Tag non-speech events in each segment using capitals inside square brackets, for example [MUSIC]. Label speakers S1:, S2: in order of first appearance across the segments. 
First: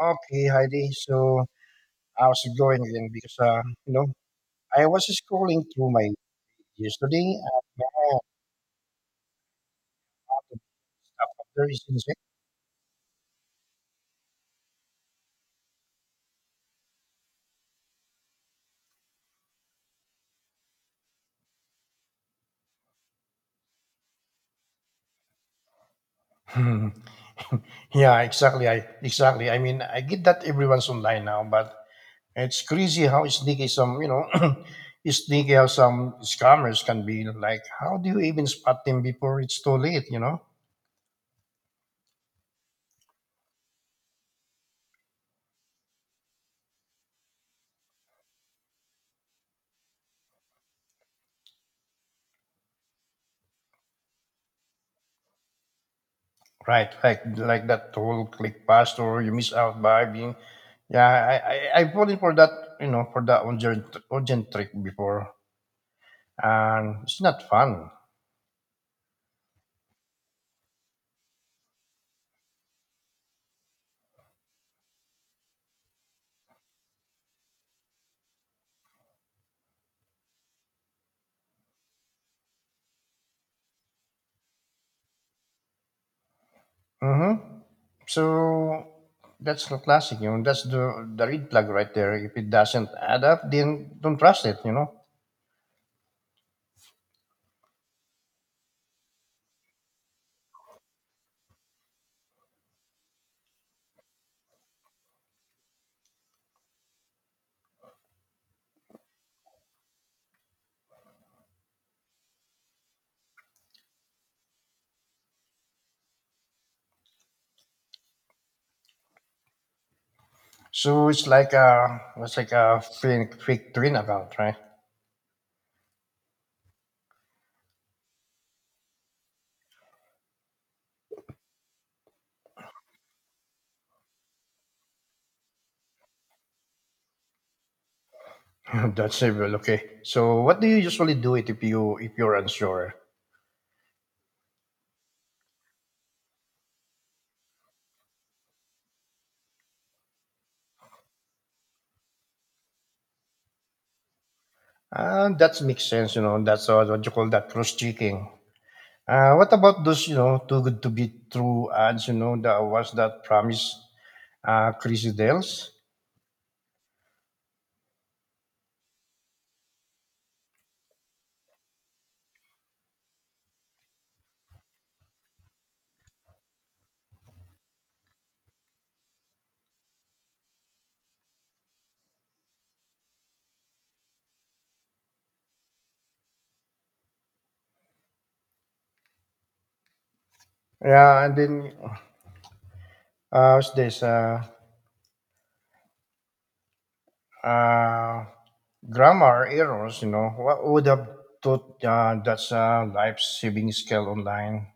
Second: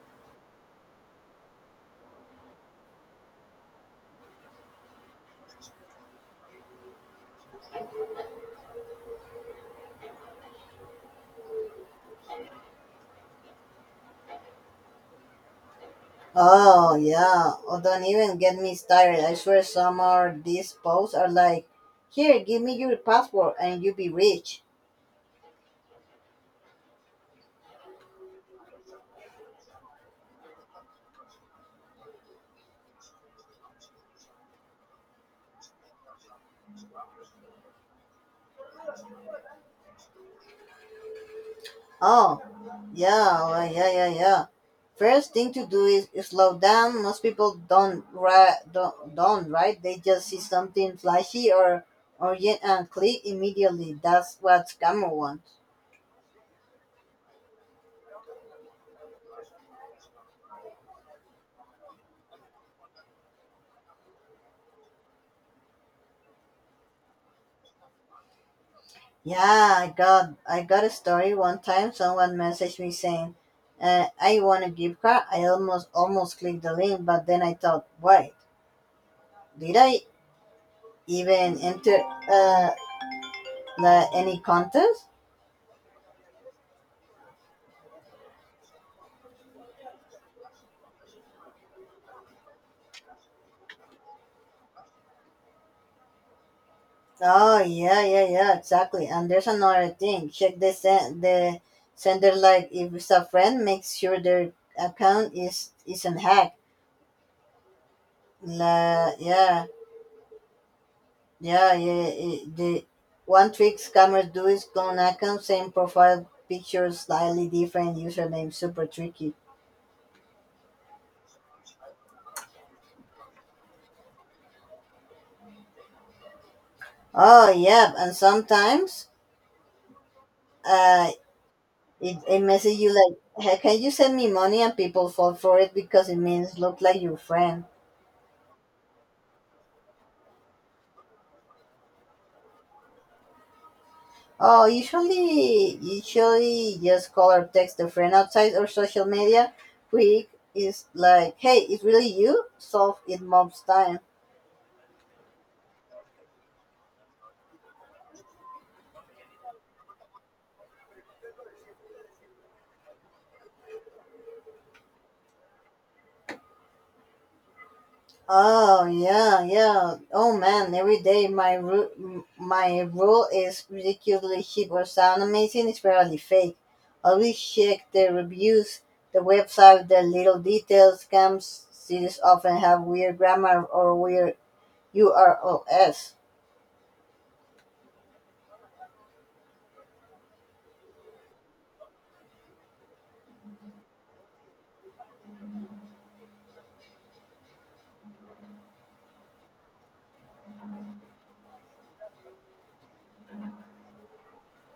S1: Okay, Heidi. So how's it going again? Because you know, I was scrolling through my yesterday. Uh, there is insect.
S2: Oh yeah. Oh, don't even get me started. I swear some of these posts are like, here, give me your passport and you'll be rich.
S1: Hmm. [LAUGHS] Yeah, exactly. I mean, I get that everyone's online now, but it's crazy how sneaky some you know, [CLEARS THROAT] sneaky how some scammers can be. Like, how do you even spot them before it's too late? You know.
S2: Oh, yeah, well, yeah, yeah, yeah. First thing to do is slow down. Most people don't right, don't right. They just see something flashy or yet and click immediately. That's what scammer want.
S1: Right, right. Like that whole click past or you miss out by being. Yeah, I voted for that, you know, for that urgent trick before. And it's not fun.
S2: Yeah, I got a story one time. Someone messaged me saying, "I want a gift card." I almost clicked the link, but then I thought, "Wait, did I even enter uh, the, any contest?"
S1: Mm-hmm. So that's the classic, you know, that's the red flag right there. If it doesn't add up, then don't trust it, you know.
S2: Oh yeah, yeah, yeah, exactly. And there's another thing. Check the the sender. Like if it's a friend, make sure their account is isn't hacked. La, yeah. Yeah, yeah. It, the one trick scammers do is clone account, same profile picture, slightly different username, super tricky.
S1: So it's like a fake twin account, right?
S2: Oh yeah, and sometimes uh, it, it message you like, "Hey, can you send me money? And people fall for it because it means look like your friend.
S1: [LAUGHS] that's evil, okay. So what do you usually do it if if you're unsure?
S2: Oh, usually just call or text a friend outside or social media. Quick is like, hey, it's really you. Solve it mob's time.
S1: That makes sense, you know. That's what you call that cross checking. What about those, you know, too good to be true ads, you know, the ones that promise crazy deals?
S2: Oh yeah, yeah. Oh man, every day my rule is ridiculously cheap or sound amazing. It's barely fake. Always check the reviews, the website, the little details. Scams cities often have weird grammar or weird URLs.
S1: Yeah, and then what's this? Uh, grammar errors, you know. What would have thought that's a life saving skill online?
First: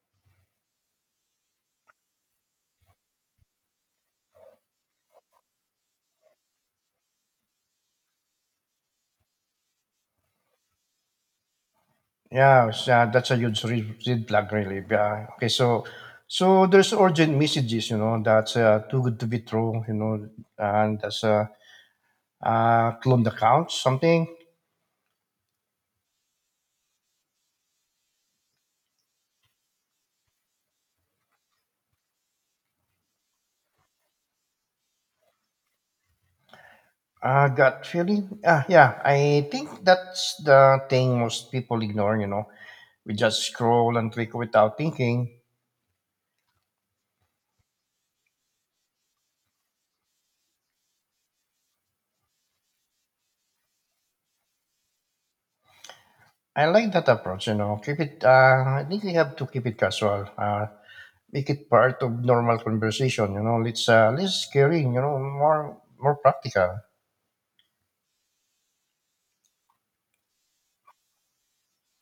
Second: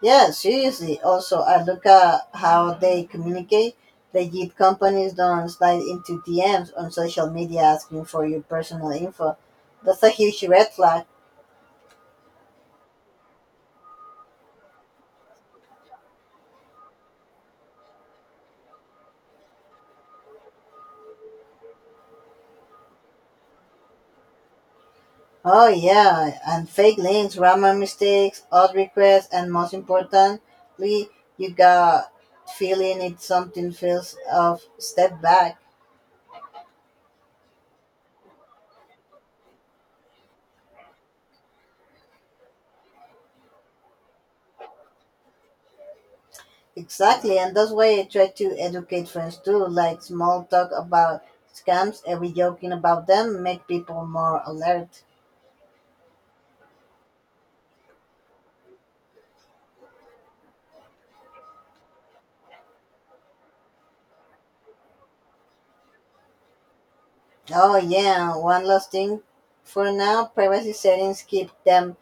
S2: Yeah, seriously. Also, I look at how they communicate. Legit companies don't slide into DMs on social media asking for your personal info. That's a huge red flag.
S1: Yeah, it's, that's a huge red flag, really. Yeah. Okay, so there's urgent messages, you know, that's too good to be true, you know, and that's clone the couch, something.
S2: Oh yeah, and fake links, grammar mistakes, odd requests, and most importantly, you got feeling it something feels of step back.
S1: Gut feeling. Yeah, I think that's the thing most people ignore, you know. We just scroll and click without thinking.
S2: Exactly, and that's why I try to educate friends too, like small talk about scams, every joking about them make people more alert.
S1: I like that approach, you know. Keep it, I think we have to keep it casual. Make it part of normal conversation, you know. Let's, less scary, you know, more, more practical.
S2: Oh yeah, one last thing for now, privacy settings keep them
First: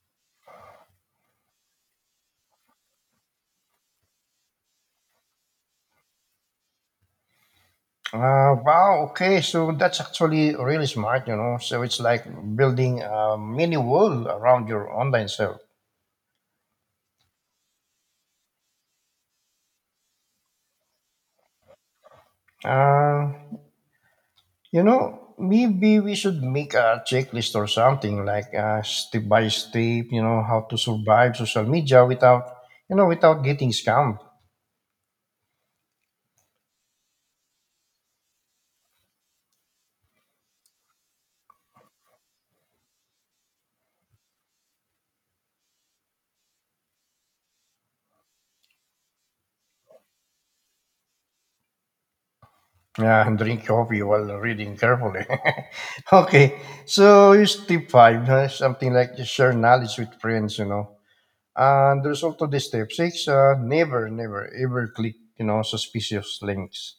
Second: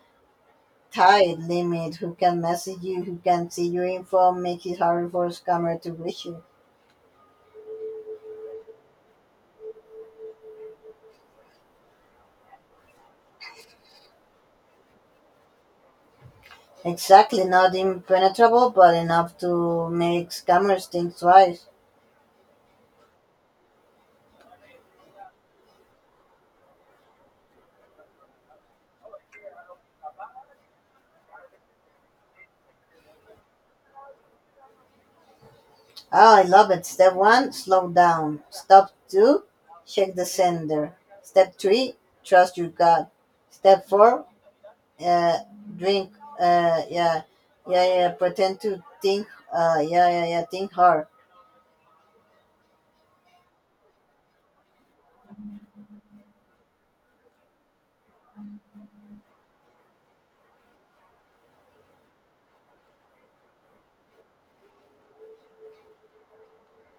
S2: tight limit who can message you, who can see your info, make it harder for a scammer to reach you.
S1: Wow, okay, so that's actually really smart, you know. So it's like building a mini wall around your online self.
S2: Exactly, not impenetrable, but enough to make scammers think twice.
S1: Uh, You know, maybe we should make a checklist or something like step by step, you know, how to survive social media without, you know, without getting scammed.
S2: Oh, I love it. Step one, slow down. Step two, check the sender. Step three, trust your gut. Step four, uh, drink. Yeah, yeah, yeah. Pretend to think. Yeah, yeah, yeah. Think hard.
S1: Yeah, and drink coffee while reading carefully. [LAUGHS] okay, so here's step 5, something like just share knowledge with friends, you know. And there's also the step 6, never, never, ever click, you know, suspicious links.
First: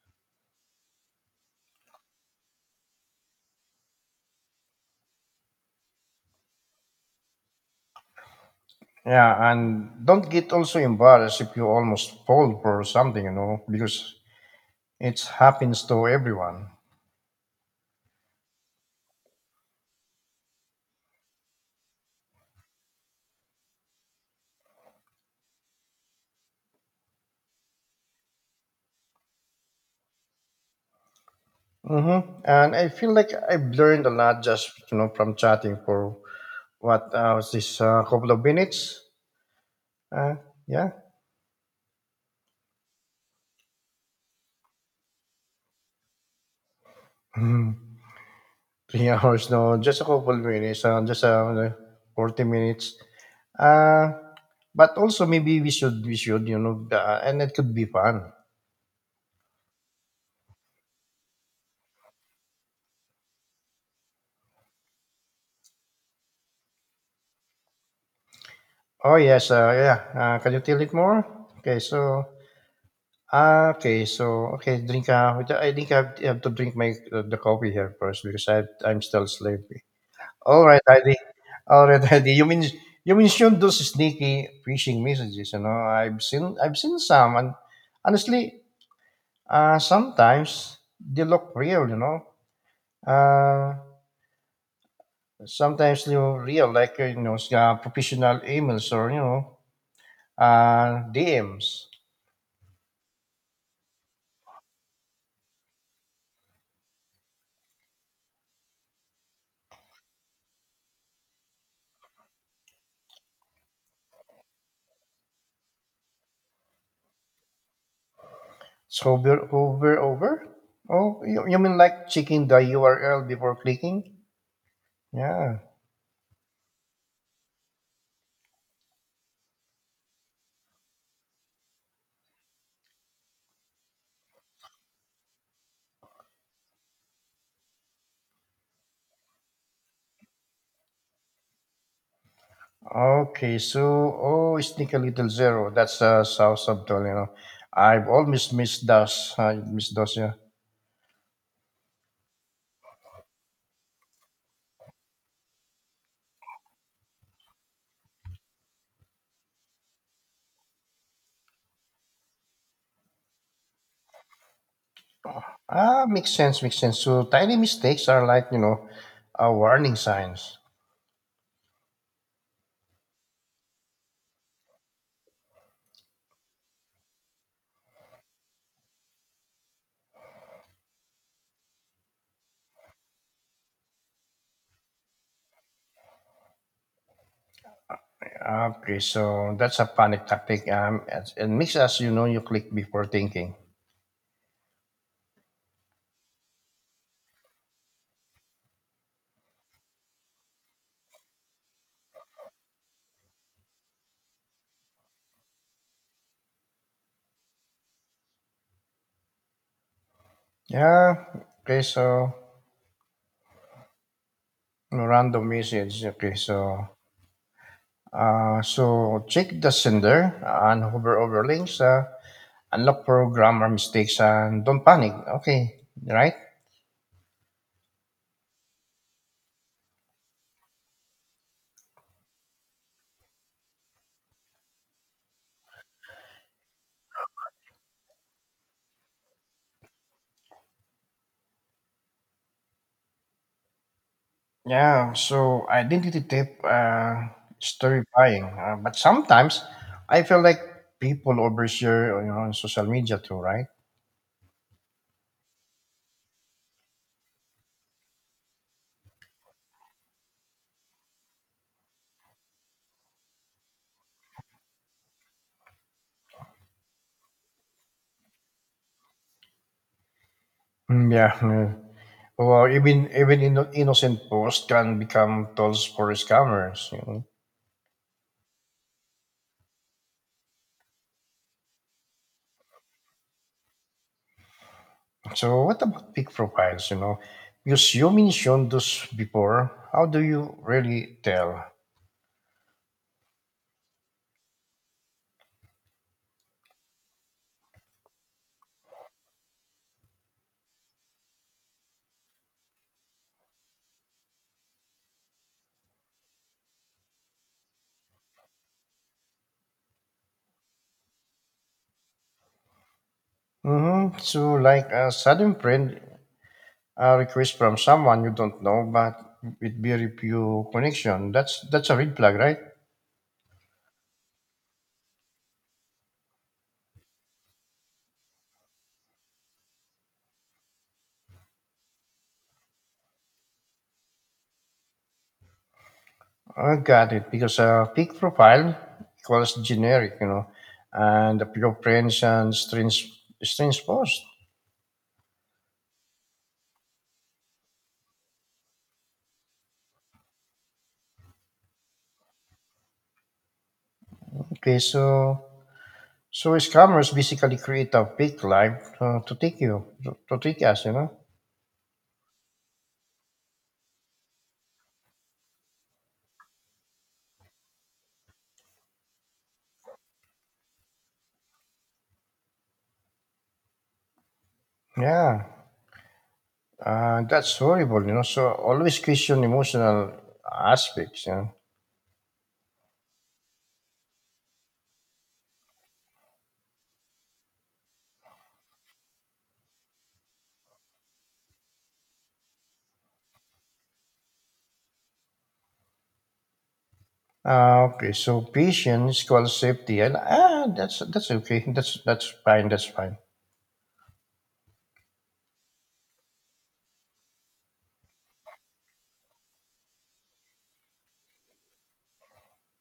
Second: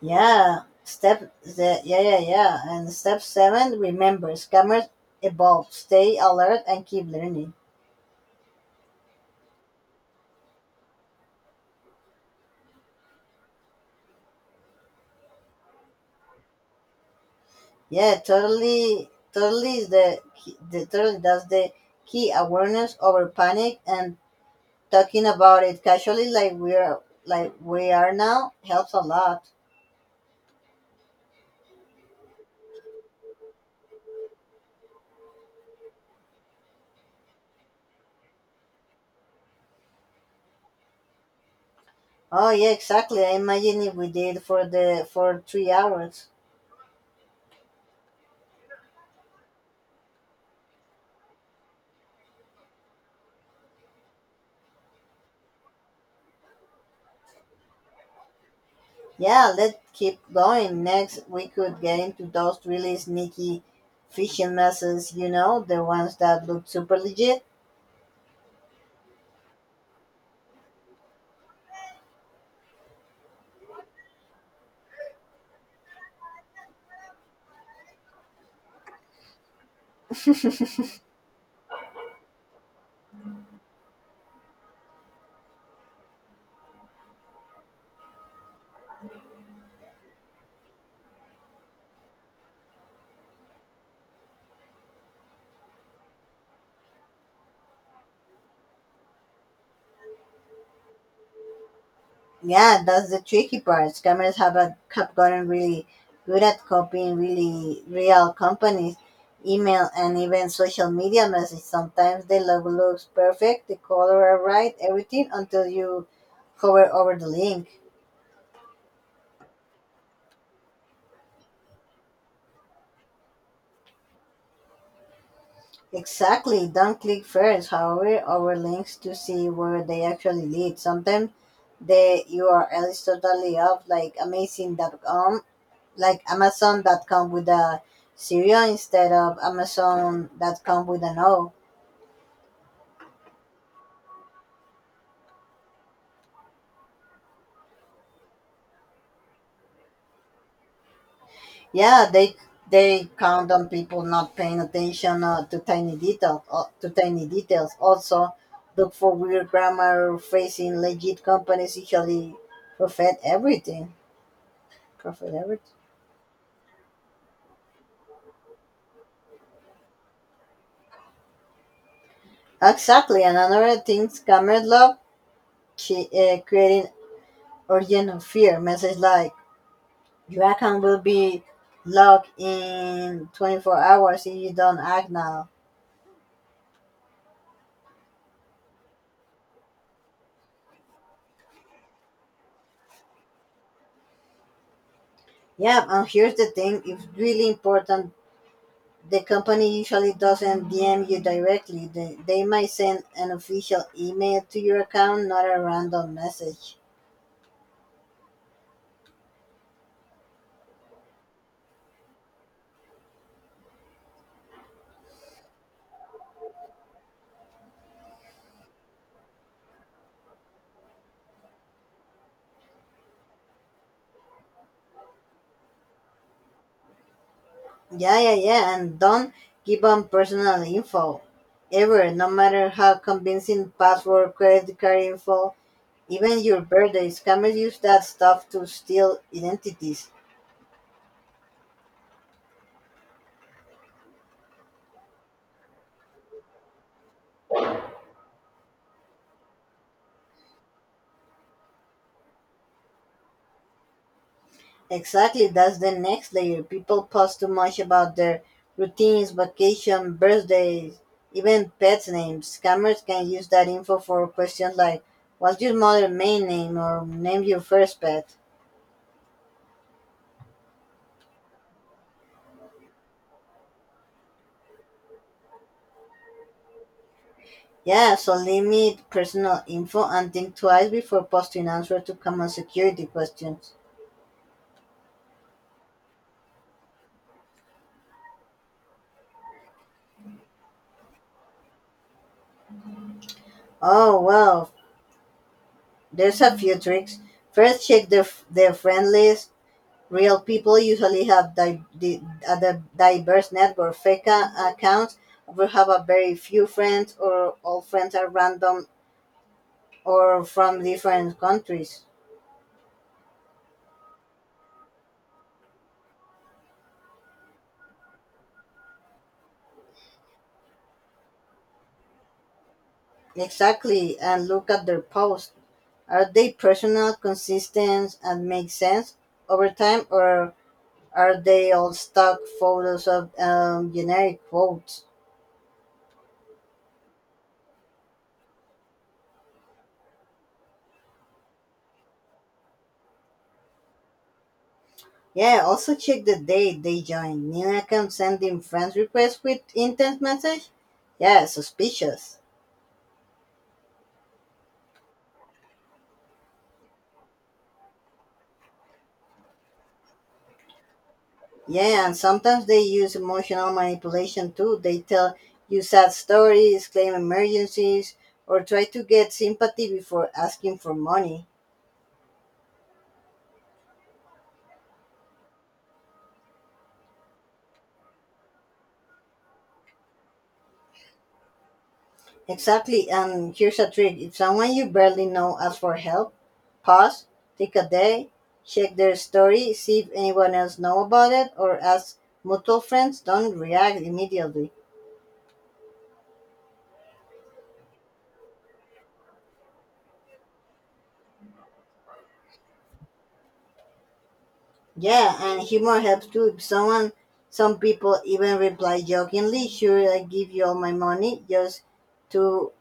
S2: Yeah. Step the yeah, yeah, yeah. And step seven, remember, scammers evolve. Stay alert and keep learning.
S1: Yeah, and don't get also embarrassed if you almost fall for something, you know, because it happens to everyone.
S2: Yeah, totally, totally is the, key- the totally that's the key awareness over panic and talking about it casually like we are now helps a lot.
S1: Hmm. And I feel like I've learned a lot just you know from chatting for what was this couple of minutes? Uh, yeah,
S2: Oh yeah, exactly. I imagine if we did for 3 hours.
S1: three [LAUGHS] hours. No, just a couple of minutes. Just 40 minutes. Uh, but also maybe we should you know and it could be fun.
S2: Yeah, let's keep going. Next, we could get into those really sneaky phishing messages. You know, the ones that look super legit.
S1: Oh yes, yeah. Can you tell it more? Okay, so drink. I think I have to drink my the coffee here first because I'm still sleepy. All right,
S2: [LAUGHS]
S1: Heidi. All right, [LAUGHS] Heidi. You mentioned those sneaky phishing messages. You know, I've seen some, and honestly, sometimes they look real. You know, uh, sometimes they look real, like you know, professional emails or you know, DMs.
S2: Yeah, that's the tricky part. Scammers have, a, have gotten really good at copying really real companies, email, and even social media message. Sometimes the logo looks perfect, the color are right, everything until you hover over the link.
S1: So over over over. Oh, you mean like checking the URL before clicking? Yeah.
S2: Exactly. Don't click first, however, over links to see where they actually lead. Sometimes the URL is totally off, like amazing.com like Amazon that come with a zero instead of Amazon that come with an O.
S1: Okay, so oh, sneaky little zero. That's South subtle, you know. I've always missed those. Yeah.
S2: Yeah, they count on people not paying attention to tiny details. Also, look for weird grammar. Facing legit companies usually profit everything. Profit everything.
S1: Ah, makes sense. Makes sense. So tiny mistakes are like you know, warning signs.
S2: Exactly. And another thing, scammers love creating origin of fear. Message like your account will be locked in 24 hours if you don't act now.
S1: Okay, so that's a panic tactic. It it makes us you know you click before thinking.
S2: Yeah, and here's the thing it's really important. The company usually doesn't DM you directly, they might send an official email to your account, not a random message.
S1: Yeah. Okay, so no random message. Okay, so so check the sender and hover over links. Unlock programmer mistakes and don't panic. Okay, right?
S2: Yeah, yeah, yeah, and don't give on personal info ever, no matter how convincing password, credit card info, even your birthday. Scammers use that stuff to steal identities.
S1: Yeah, so identity theft, story buying. But sometimes I feel like people overshare you know, on social media too, right?
S2: Exactly, that's the next layer. People post too much about their routines, vacation, birthdays, even pet names. Scammers can use that info for questions like, what's your mother's main name or name your first pet?
S1: Mm, yeah, yeah. Well, even even innocent posts can become tools for scammers. You know?
S2: Yeah, so limit personal info and think twice before posting answers to common security questions.
S1: So what about fake profiles? You know, because you mentioned those before. How do you really tell?
S2: Oh, well, there's a few tricks. First, check the friend list real people usually have a diverse network. Fake accounts will have a very few friends, or all friends are random or from different countries.
S1: Mm-hmm. So like a sudden friend a request from someone you don't know, but with very few connection. That's a red flag, right?
S2: Exactly, and look at their posts. Are they personal, consistent, and make sense over time, or are they all stock photos of generic quotes?
S1: I got it because a fake profile equals generic, you know, and a few friends and strange post.
S2: Yeah, also check the date they joined. New account sending friends requests with intent message? Yeah, suspicious.
S1: Okay, so scammers basically create a fake life to take us, you know.
S2: Yeah, and sometimes they use emotional manipulation too. They tell you sad stories, claim emergencies, or try to get sympathy before asking for money.
S1: Yeah, that's horrible, you know. So always question emotional aspects, you know.
S2: Exactly, and here's a trick if someone you barely know asks for help, pause, take a day, check their story, see if anyone else know about it, or ask mutual friends. Don't react immediately.
S1: Okay, so patience equals safety, and ah, that's okay. That's fine. That's fine.
S2: Yeah, and humor helps too. Someone, some people even reply jokingly, "Sure, I give you all my money," just to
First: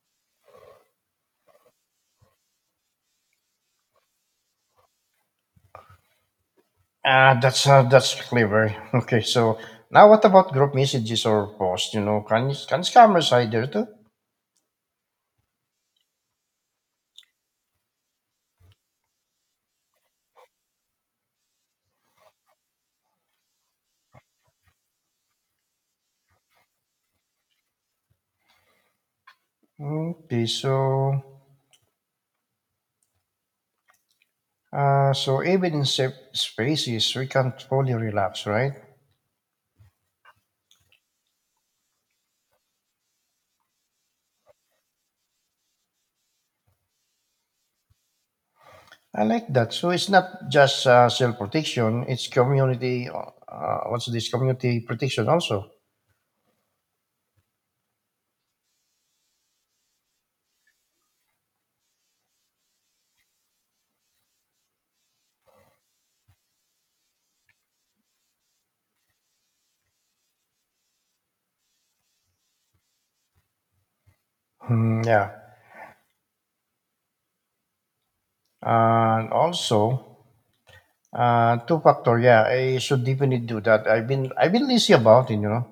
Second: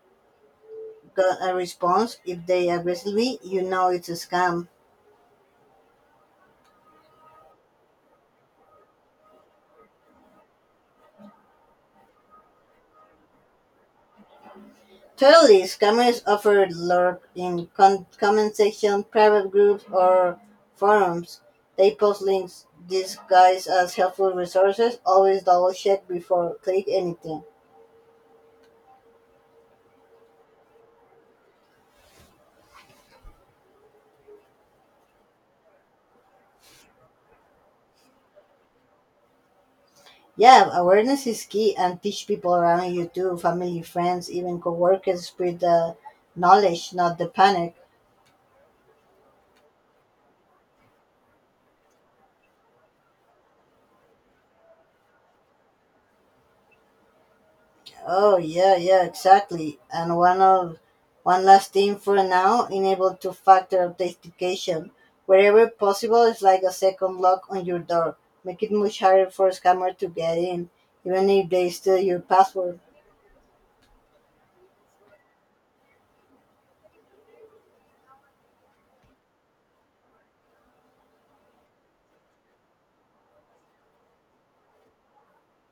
S2: get a response. If they aggressively, you know it's a scam.
S1: Ah, that's clever. [LAUGHS] Okay, so now what about group messages or posts? You know, can scammers hide there too?
S2: Totally, scammers offer lurk in comment section, private groups, or forums. They post links disguised as helpful resources. Always double check before click anything.
S1: Okay, so so even in safe spaces, we can't fully relax, right?
S2: Yeah, awareness is key and teach people around you too, family, friends, even coworkers spread the knowledge, not the panic.
S1: I like that. So it's not just self protection; it's community. What's this community protection also?
S2: Oh yeah, yeah, exactly. And one last thing for now, enable two factor authentication. Wherever possible it's like a second lock on your door. Make it much harder for a scammer to get in, even if they steal your password.
S1: Hmm, yeah, and also two factor, yeah, I should definitely do that. I've been lazy about it, you know.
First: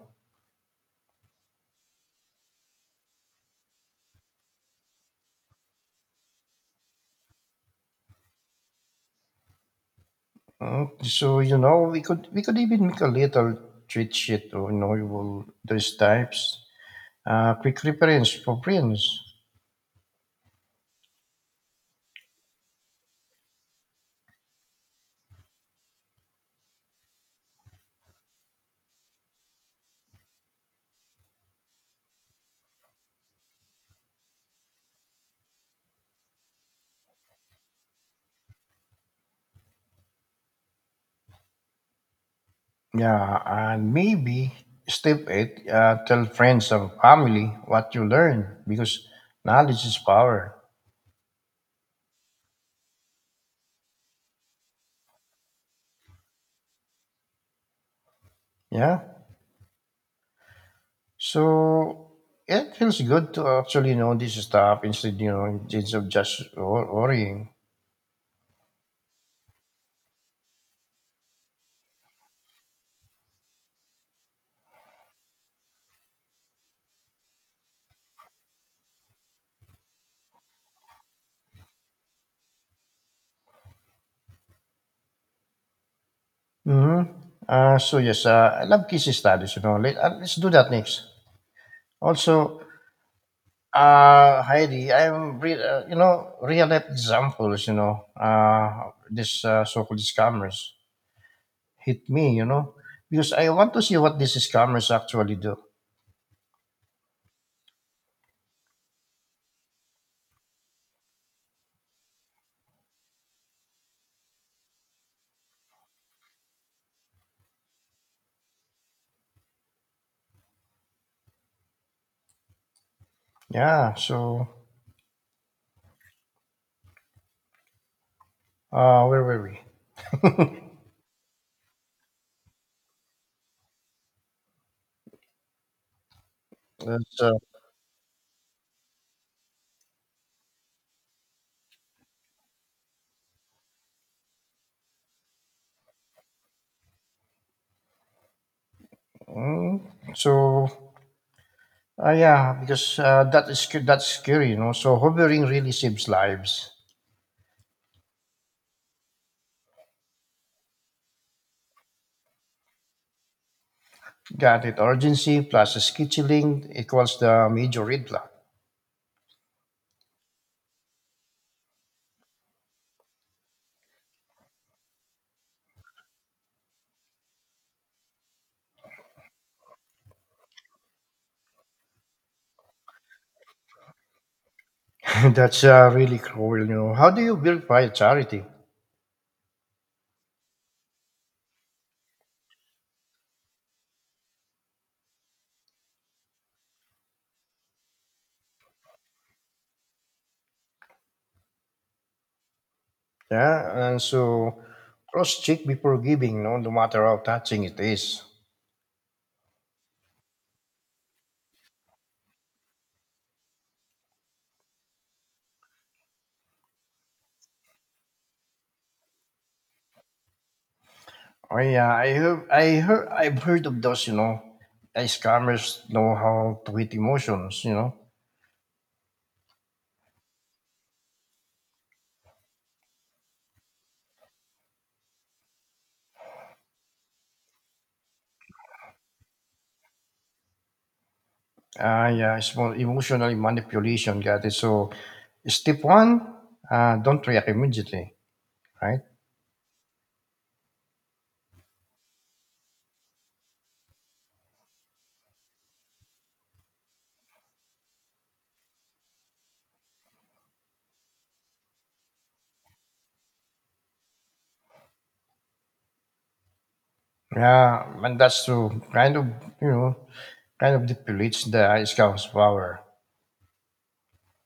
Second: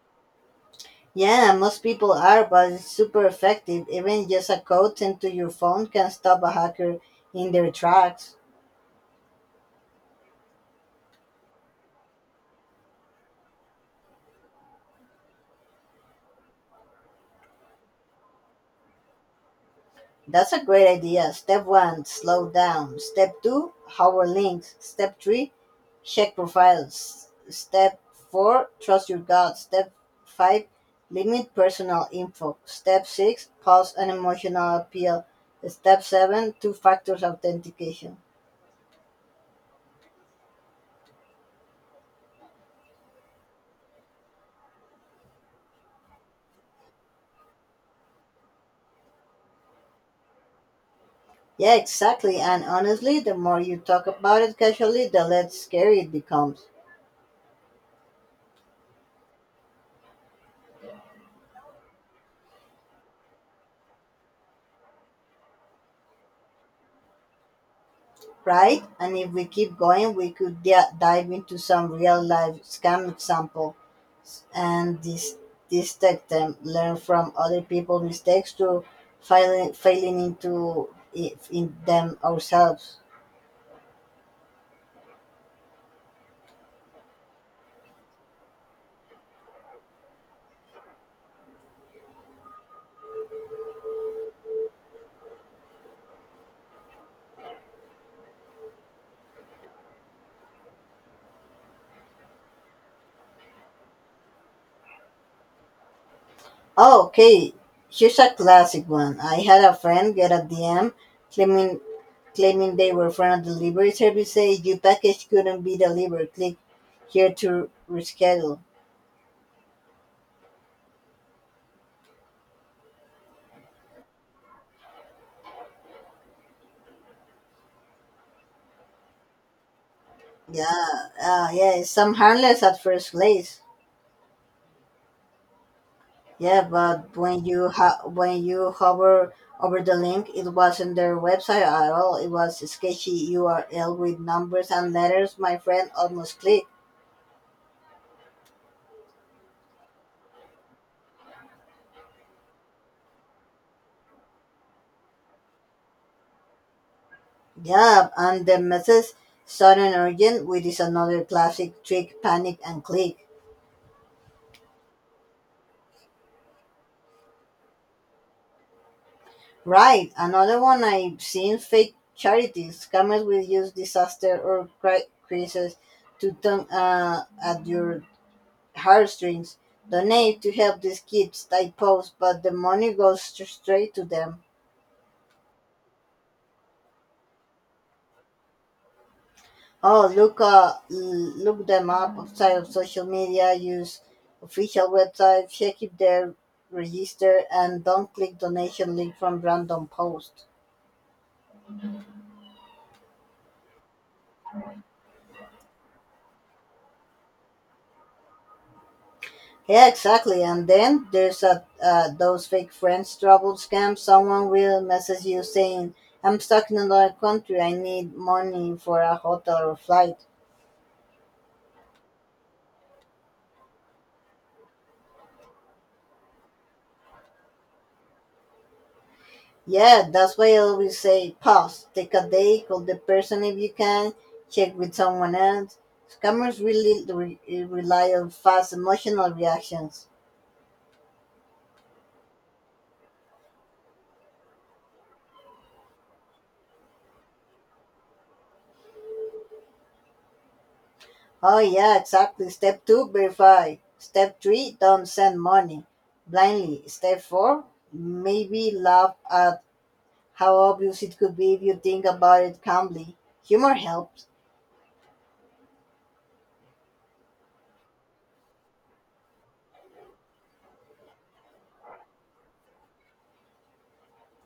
S2: Yeah, most people are, but it's super effective. Even just a code sent to your phone can stop a hacker in their tracks.
S1: Mm, so you know, we could even make a little cheat sheet, or, you know, you will those types, quick reference for friends,
S2: That's a great idea. Step one, slow down. Step two, hover links. Step three, check profiles. Step four, trust your gut. Step five, limit personal info. Step six, pause an emotional appeal. Step seven, two factors authentication.
S1: yeah, and maybe step 8, tell friends and family what you learn because knowledge is power,
S2: Yeah, exactly. And honestly, the more you talk about it casually, the less scary it becomes.
S1: yeah. So it feels good to actually know this stuff instead, you know, instead of just worrying.
S2: Right? And if we keep going, we could dive into some real life scam example and dissect them, learn from other people's mistakes to failing into in them ourselves.
S1: Hmm. So yes, I love case studies. You know, let's do that next. Also, Heidi, you know real life examples. You know, this so-called scammers hit me. You know, because I want to see what these scammers actually do.
S2: Oh, okay, here's a classic one. I had a friend get a DM claiming claiming they were from a delivery service say your package couldn't be delivered. Click here to reschedule.
S1: Yeah. So, where were we?
S2: Yeah, yeah, it's some harmless at first glance. Yeah, but
S1: That's,
S2: when you hover over the link, it wasn't their website at all. It was a sketchy URL with numbers and letters. My friend almost clicked.
S1: mm, so, yeah, because that is that's scary. You know, so hovering really saves lives.
S2: Yeah, and the message sudden urgent, which is another classic trick: panic and click.
S1: Got it. Urgency plus scheduling equals the major red flag.
S2: Right, another one I've seen fake charities. Scammers will use disaster or crisis to turn at your heartstrings, donate to help these kids, I post, but the money goes straight to them.
S1: [LAUGHS] That's really cruel, you know. How do you verify charity?
S2: Oh, look, look them up outside of social media, use official website, check if they're registered, and don't click donation link from random post.
S1: Yeah, and so cross-check before giving, no, no matter how touching it is.
S2: Yeah, exactly. And then there's those fake friends trouble scams. Someone will message you saying, I'm stuck in another country. I need money for a hotel or flight.
S1: Oh yeah, I've heard of those, you know. Scammers know how to hit emotions, you know.
S2: Yeah, that's why I always say pause, take a day, call the person if you can, check with someone else. Scammers really rely on fast emotional reactions.
S1: Ah, yeah, it's more emotional manipulation. Got it. So, step 1, don't react immediately, right?
S2: Oh, yeah, exactly. Step two, verify. Step three, don't send money blindly. Step four, maybe laugh at how obvious it could be if you think about it calmly. Humor helps.
S1: Yeah, and that's true. Kind of, you know, kind of depletes the scout's power.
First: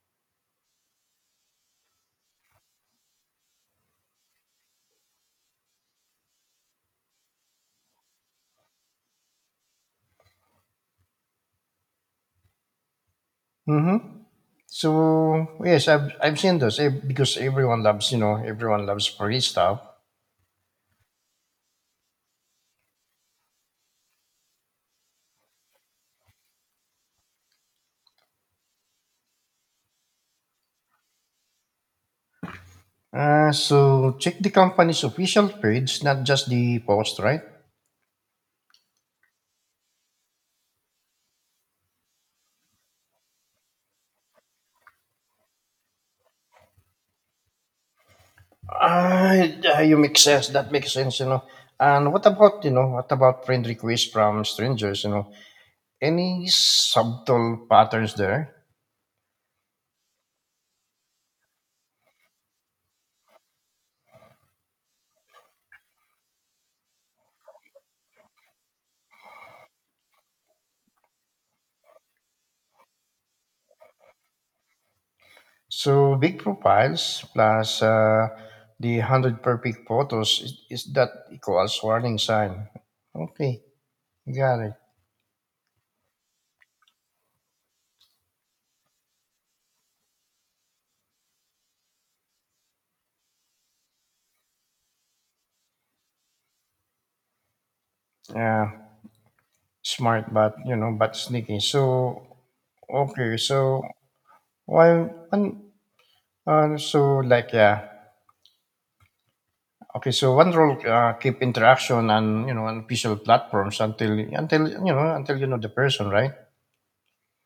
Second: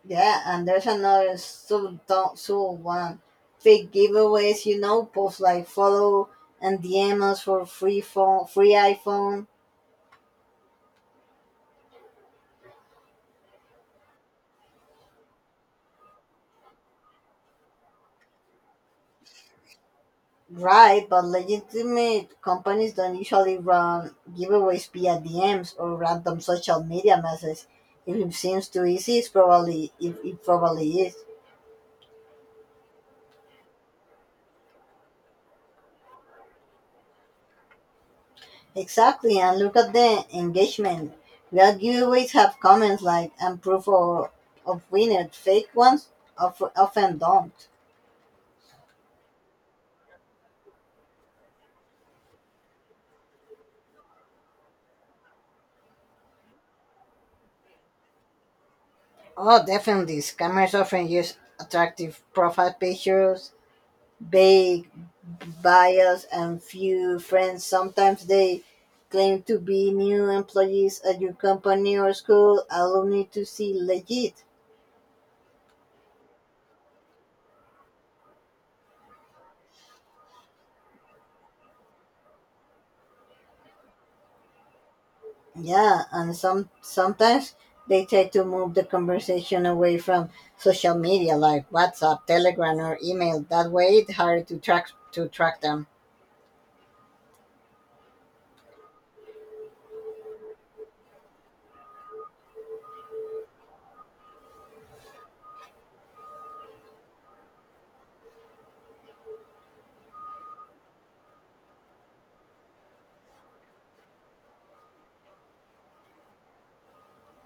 S2: Yeah, and there's another sub one. Fake giveaways, you know, post like follow and DM us for free phone, free iPhone.
S1: Mm-hmm. So yes, I've seen those eh, because everyone loves free stuff.
S2: Right, but legitimate companies don't usually run giveaways via DMs or random social media messages. If it seems too easy, it probably is.
S1: So check the company's official page, not just the post, right?
S2: Exactly, and look at the engagement. Real giveaways have comments like and proof of winner. Fake ones of, often don't.
S1: Ah, yeah, you make sense. That makes sense, you know. And what about, you know, what about friend requests from strangers, you know? Any subtle patterns there?
S2: Oh, definitely. Scammers often use attractive profile pictures, vague bios, and few friends. Sometimes they claim to be new employees at your company or school, alumni to see legit.
S1: So big profiles plus the hundred perfect photos is that equals warning sign. Okay, got it.
S2: Yeah, and some sometimes they try to move the conversation away from social media like WhatsApp, Telegram, or email. That way, it's harder to track them.
S1: Yeah, smart but you know but sneaky. So okay, so why one uh, so like yeah. Okay, so one rule keep interaction and you know on official platforms until you know the person, right?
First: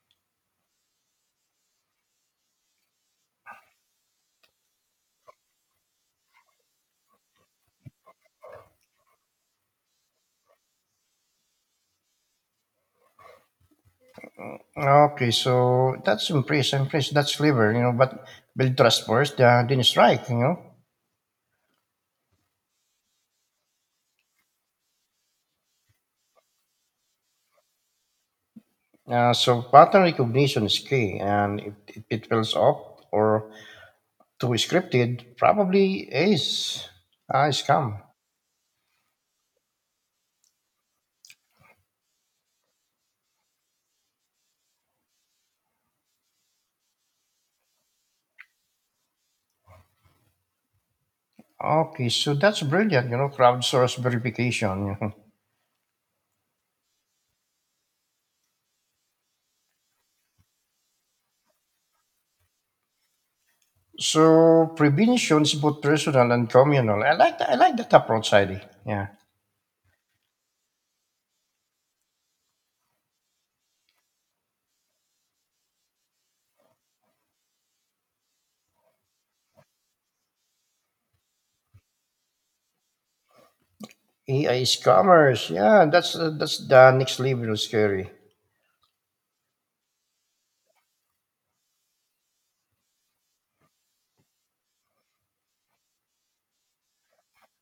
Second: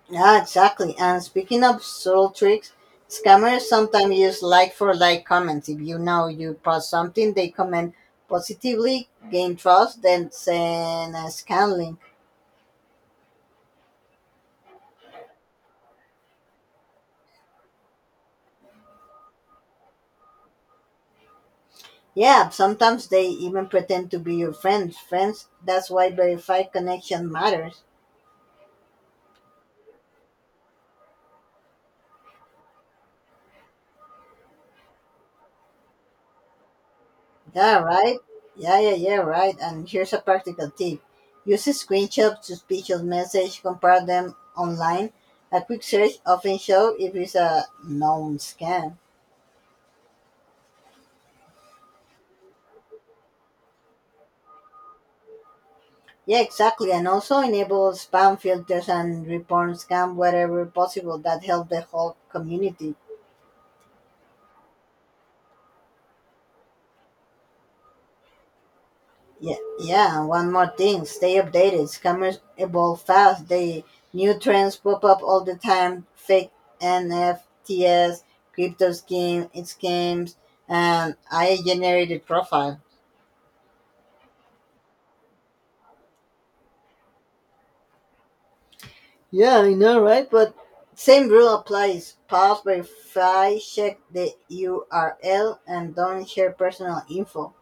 S2: Yeah, exactly. And speaking of subtle tricks, scammers sometimes use like for like comments. If you know you post something, they comment positively, gain trust, then send a scan link.
S1: Okay, so that's impressive. That's clever, you know. But build trust first, then strike, you know.
S2: Yeah, sometimes they even pretend to be your friends. Friends, that's why verified connection matters.
S1: So pattern recognition is key, and if it feels off or too scripted, probably is a
S2: Yeah,
S1: scam.
S2: right? Yeah, yeah, yeah, right. And here's a practical tip use screenshots to speech or message, compare them online. A quick search often shows if it's a known scam.
S1: Okay, so that's brilliant, you know, crowdsource verification. [LAUGHS] you know.
S2: Yeah, exactly. And also enable spam filters and report scam wherever possible. That help the whole community.
S1: So prevention is both personal and communal. I like that approach, Heidi. Yeah.
S2: Yeah, yeah. and One more thing: stay updated. Scammers evolve fast. They new trends pop up all the time. Fake NFTs, crypto scheme, scams, and AI generated profile.
S1: AI scammers, yeah, that's the next level of scary.
S2: Yeah, I know, right? But same rule applies. Pause, verify, check the URL, and don't share personal info.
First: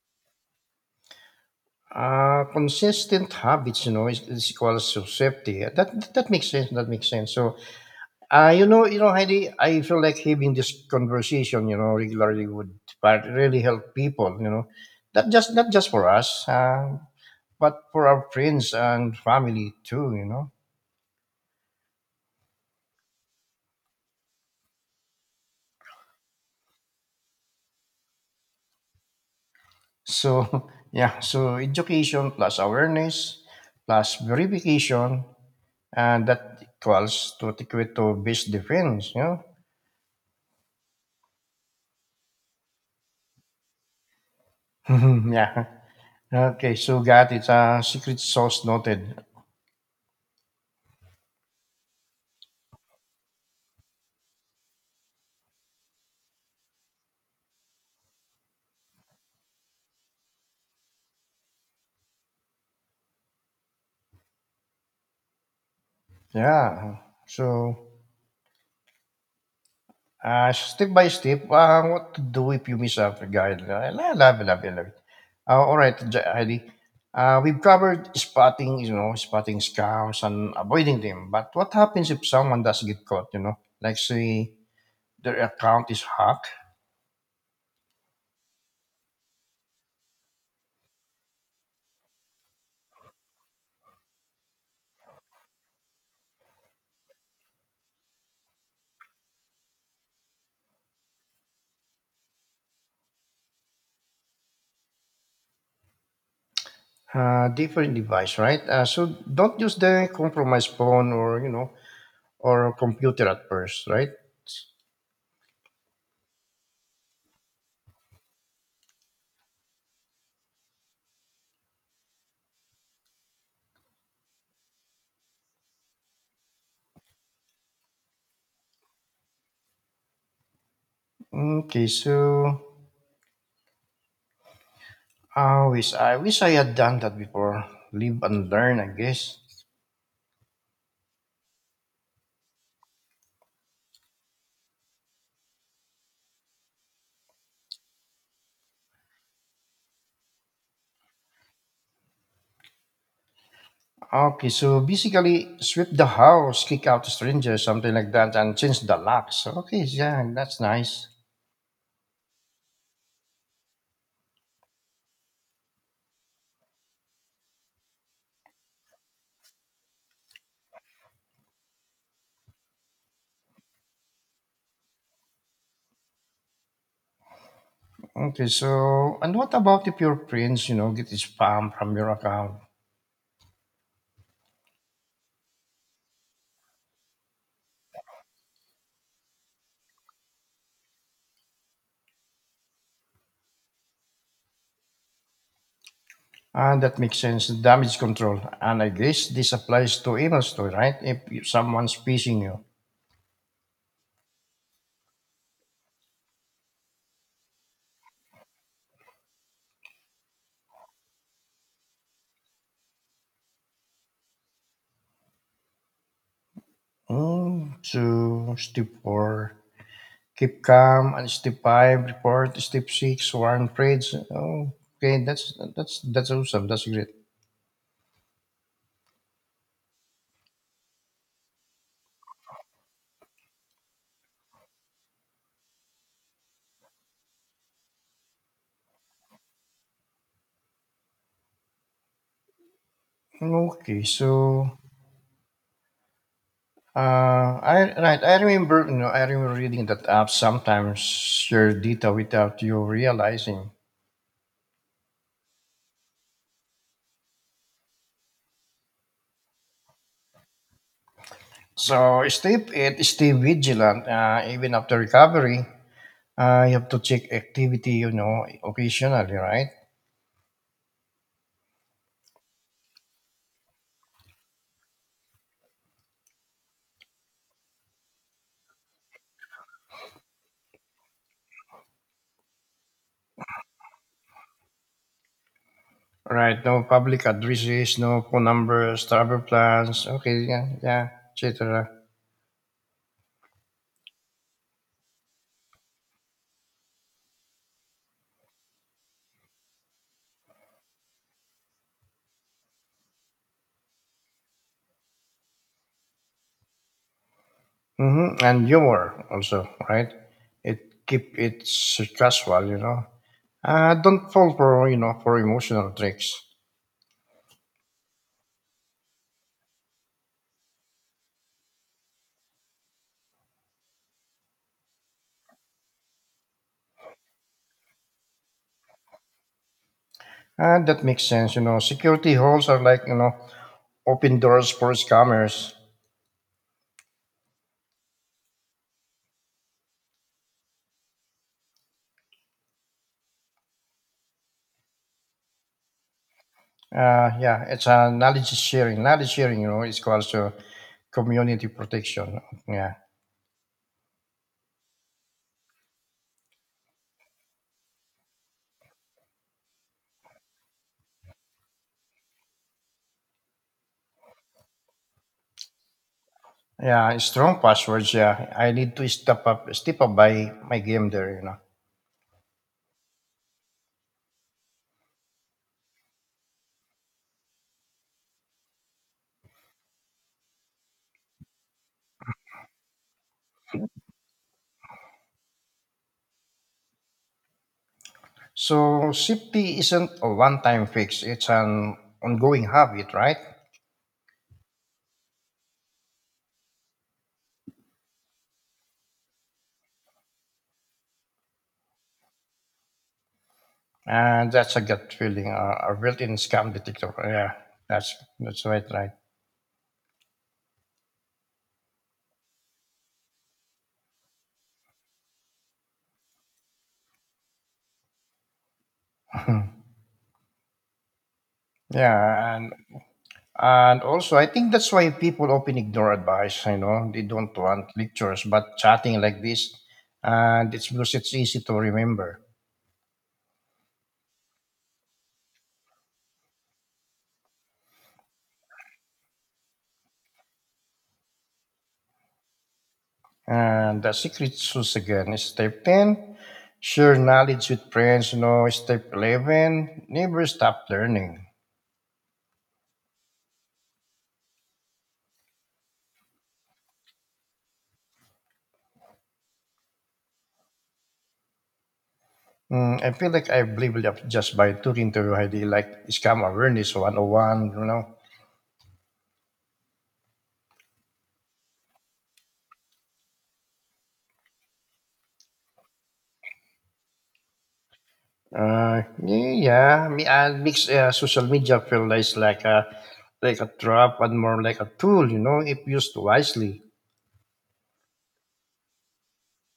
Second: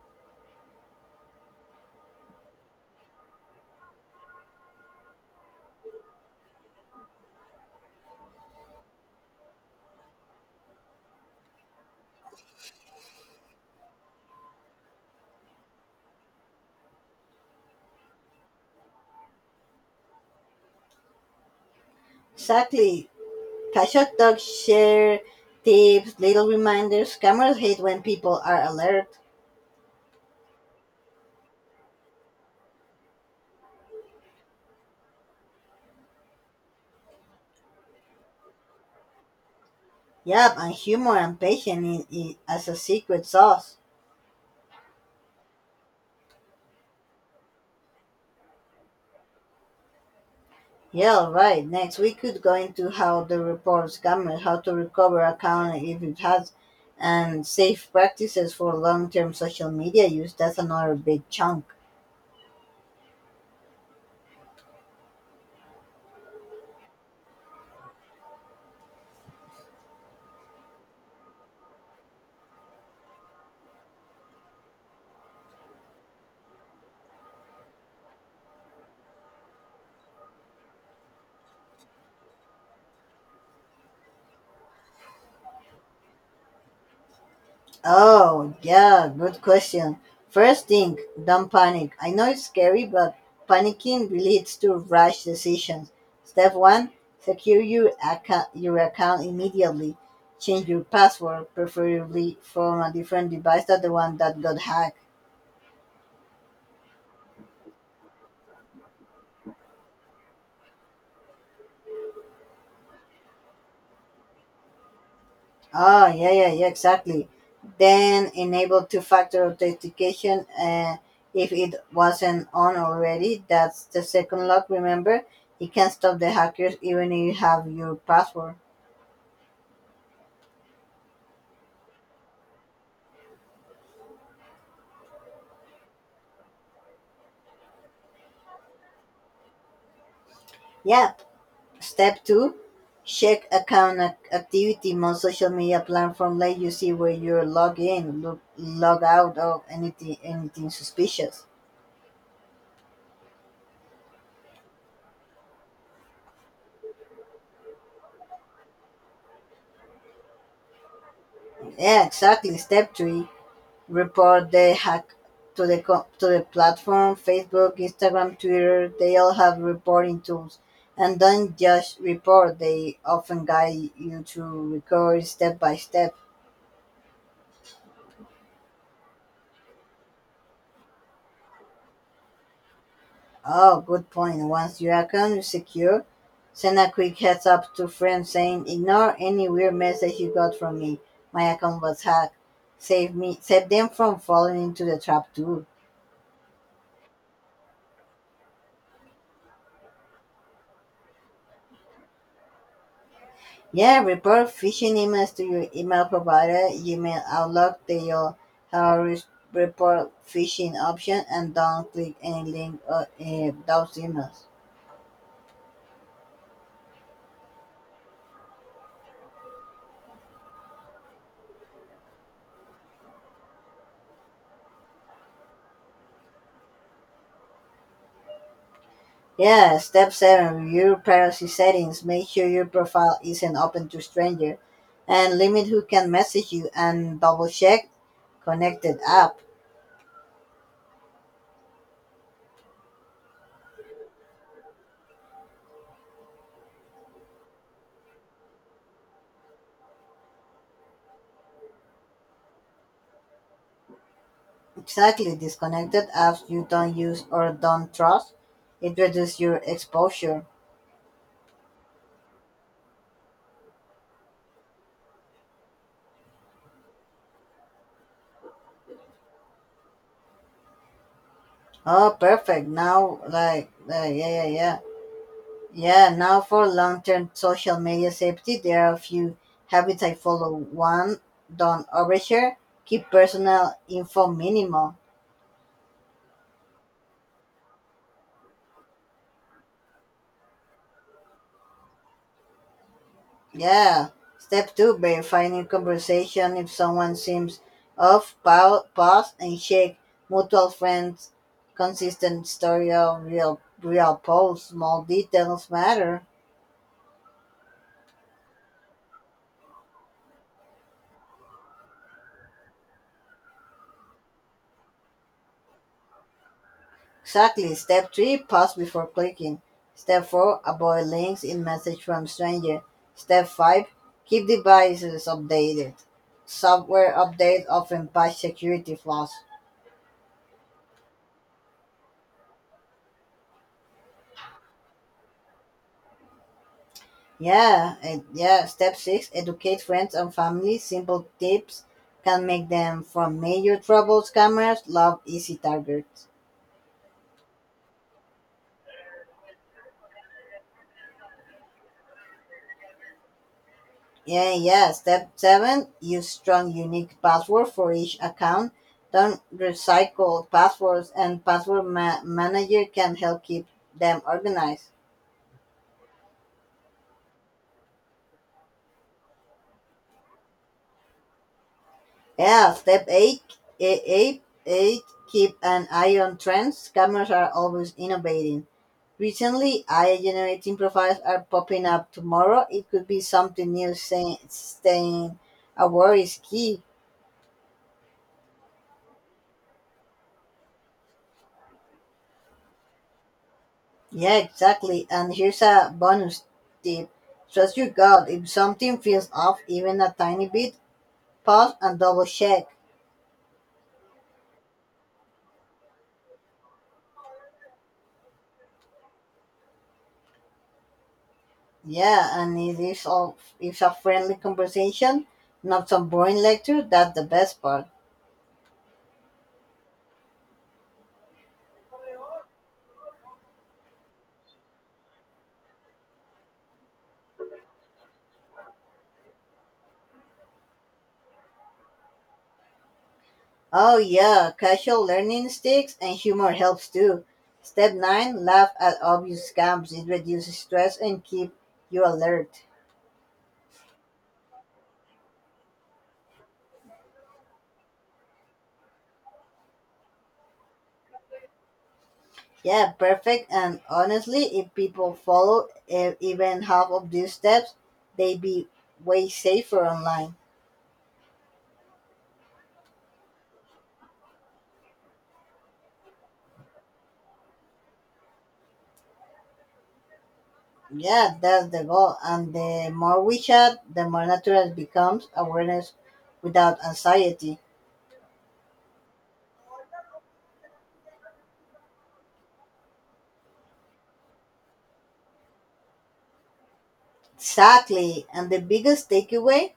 S1: Consistent habits, you know, is equals to safety. That makes sense. That makes sense. So you know, Heidi, I feel like having this conversation, you know, regularly would but really help people, you know, not just for us, but for our friends and family too, you know.
S2: Exactly. Casual talks share tips, little reminders. Cameras hate when people are alert.
S1: So [LAUGHS] yeah, so education plus awareness plus verification, and that equals to equate to base defense, you know.
S2: Yep, and humor and patience as a secret sauce.
S1: [LAUGHS] yeah. Okay, so got it. Secret sauce noted.
S2: Yeah, all right. Next, we could go into how the reports cameras, how to recover account if it has, and safe practices for long-term social media use. That's another big chunk.
S1: Yeah. So. Step by step, what to do if you miss a guide. I love it. All right, Heidi. We've covered spotting, you know, spotting scams and avoiding them. But what happens if someone does get caught, you know? Like, say, their account is hacked.
S2: Oh, yeah, good question. First thing, don't panic. I know it's scary, but panicking leads to rash decisions. Step one, secure your account immediately. Change your password, preferably from a different device than the one that got hacked.
S1: Different device, right? So don't use the compromised phone or, you know, or computer at first, right?
S2: Ah, yeah, yeah, yeah, exactly. Then enable two-factor authentication if it wasn't on already. That's the second lock. Remember, it can stop the hackers even if you have your password.
S1: Okay, so I wish I had done that before. Live and learn, I guess.
S2: Yeah. Step two, check activity. Most social media platform let you see where you're logged in, log out of anything suspicious.
S1: Okay, so basically sweep the house, kick out the strangers, something like that, and change the locks. Okay, yeah, that's nice.
S2: Yeah, exactly. Step three, report the hack to the platform, Facebook, Instagram, Twitter. They all have reporting tools, and don't just report. They often guide you to recovery step by step.
S1: Okay, so and what about if your friends, you know, get spam from your account?
S2: Oh, good point. Once your account is secure, send a quick heads up to friends saying ignore any weird message you got from me, my account was hacked. Save them from falling into the trap too.
S1: Ah, that makes sense. Damage control, and I guess this applies to emails too, right? If you- someone's phishing you.
S2: Yeah, report phishing emails to your email provider, Gmail, Outlook, to your Harris report phishing option, and don't click any link or those emails.
S1: So step four, keep calm, and step five, report. Step six, warn friends. Oh, okay, that's awesome. That's great.
S2: Yeah, step seven, review privacy settings. Make sure your profile isn't open to strangers and limit who can message you and double check connected app.
S1: Okay, so I right. I remember, I remember reading that app sometimes share data without you realizing.
S2: Exactly, disconnected apps you don't use or don't trust. It reduces your exposure.
S1: So stay vigilant. Even after recovery, you have to check activity. You know, occasionally, right?
S2: Oh, perfect. Now, now for long term social media safety, there are a few habits I follow. One, don't overshare, keep personal info minimal.
S1: Right. No public addresses, no phone numbers, travel plans. Okay, yeah, yeah, etc.
S2: Yeah. Step two, verifying in conversation if someone seems off, pause and check mutual friends, consistent story of real posts, small details matter.
S1: Mm-hmm. And humor also, right? It keep it casual, you know. Don't fall for for emotional tricks.
S2: Exactly. Step 3 pause before clicking. Step 4 avoid links in message from stranger. Step 5 keep devices updated. Software updates often patch security flaws.
S1: That makes sense. You know, security holes are like, open doors for scammers.
S2: Yeah, and yeah. Step 6 educate friends and family. Simple tips can make them from major troubles scammers love easy targets.
S1: Yeah, it's a knowledge sharing. Knowledge sharing, you know, is called to community protection. Yeah.
S2: Yeah, yeah. Step seven, use strong unique password for each account. Don't recycle passwords and manager can help keep them organized.
S1: Yeah, strong passwords. Yeah, I need to step up by my game there, you know.
S2: Yeah, step eight, keep an eye on trends. Scammers are always innovating. Recently, AI generating profiles are popping up tomorrow. It could be something new saying staying aware is key.
S1: So safety isn't a one-time fix. It's an ongoing habit, right?
S2: Yeah, exactly. And here's a bonus tip. Trust your gut. If something feels off even a tiny bit, pause and double check.
S1: And that's a gut feeling, a built-in scam detector. Yeah, that's right, right.
S2: Yeah, and it is all it's a friendly conversation, not some boring lecture, that's the best part.
S1: Yeah, and also, I think that's why people often ignore advice. You know, they don't want lectures, but chatting like this, and it's because it's easy to remember.
S2: Oh yeah, casual learning sticks and humor helps too. step 9, laugh at obvious scams. It reduces stress and keep you alert.
S1: And the secret sauce again is step 10, share knowledge with friends. You know, step 11, never stop learning.
S2: Yeah, perfect. And honestly, if people follow even half of these steps, they be way safer online.
S1: Mm, I feel like I've leveled up just by talking to you, ID like scam awareness 101, you know.
S2: Yeah, that's the goal. And the more we chat, the more natural it becomes awareness without anxiety.
S1: Yeah, me Makes social media feel less like a trap and more like a tool, you know, if used wisely.
S2: Exactly. And the biggest takeaway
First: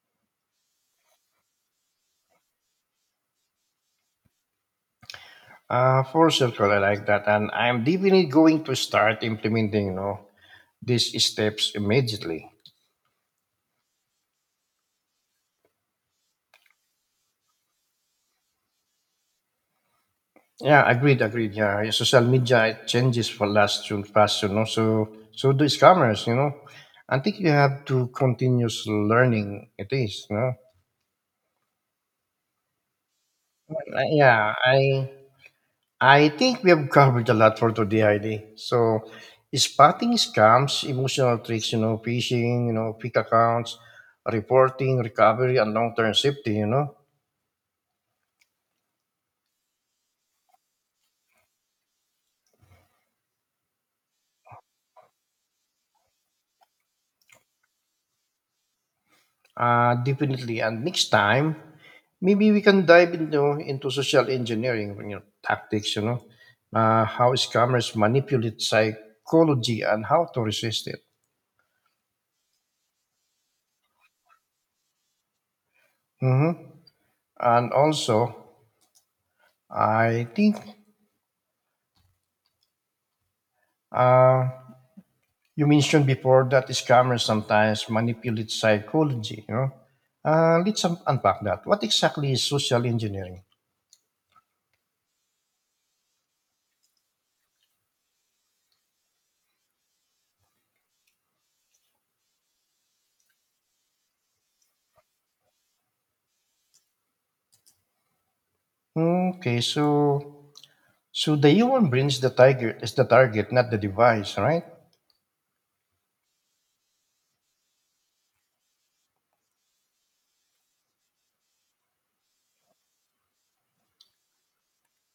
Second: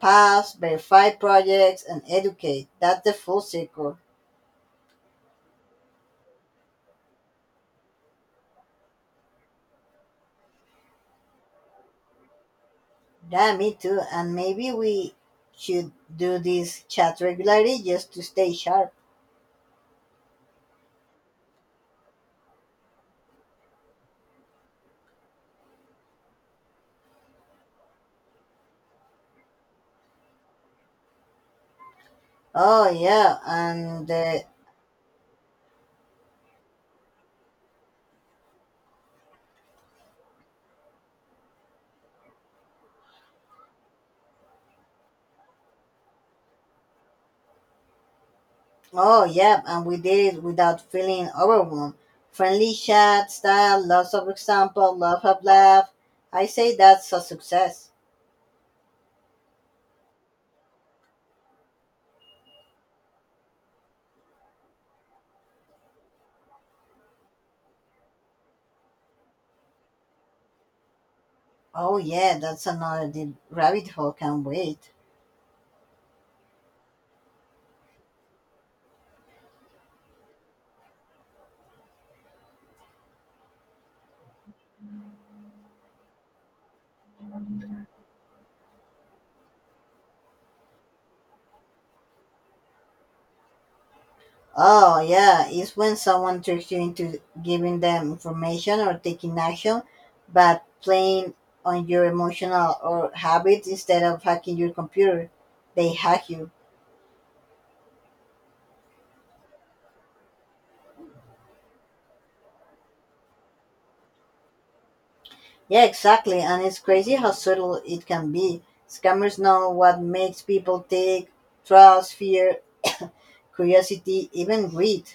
S2: pass, verify projects, and educate. That's the full circle.
S1: For circle, I like that, and I'm definitely going to start implementing, you know, these steps immediately.
S2: Yeah, me too. And maybe we should do this chat regularly just to stay sharp.
S1: Yeah, agreed. Yeah, social media it changes for last soon, fast, you know. So do scammers, you know. I think you have to continuous learning. It is, you know.
S2: Oh yeah, and
S1: Uh,
S2: the
S1: yeah, I I think we have covered a lot for today, Heidi. So, spotting scams, emotional tricks, you know, phishing, you know, fake accounts, reporting, recovery, and long-term safety, you know.
S2: Oh, yeah, and we did it without feeling overwhelmed. Friendly chat style, lots of example, lots of laugh. I say that's a success.
S1: Definitely. And next time, maybe we can dive into social engineering, you know, tactics, how scammers manipulate psychology and how to resist it.
S2: Oh, yeah, that's another deep rabbit hole, can't wait.
S1: hmm And also, I think uh, you mentioned before that scammers sometimes manipulate psychology, you know? Let's unpack that. What exactly is social engineering?
S2: Oh, yeah, it's when someone tricks you into giving them information or taking action, but playing on your emotional or habits instead of hacking your computer. They hack you.
S1: Okay, so the human brain is the target, not the device, right?
S2: Yeah, exactly. And it's crazy how subtle it can be. Scammers know what makes people tick, trust, fear, [COUGHS] curiosity, even greed.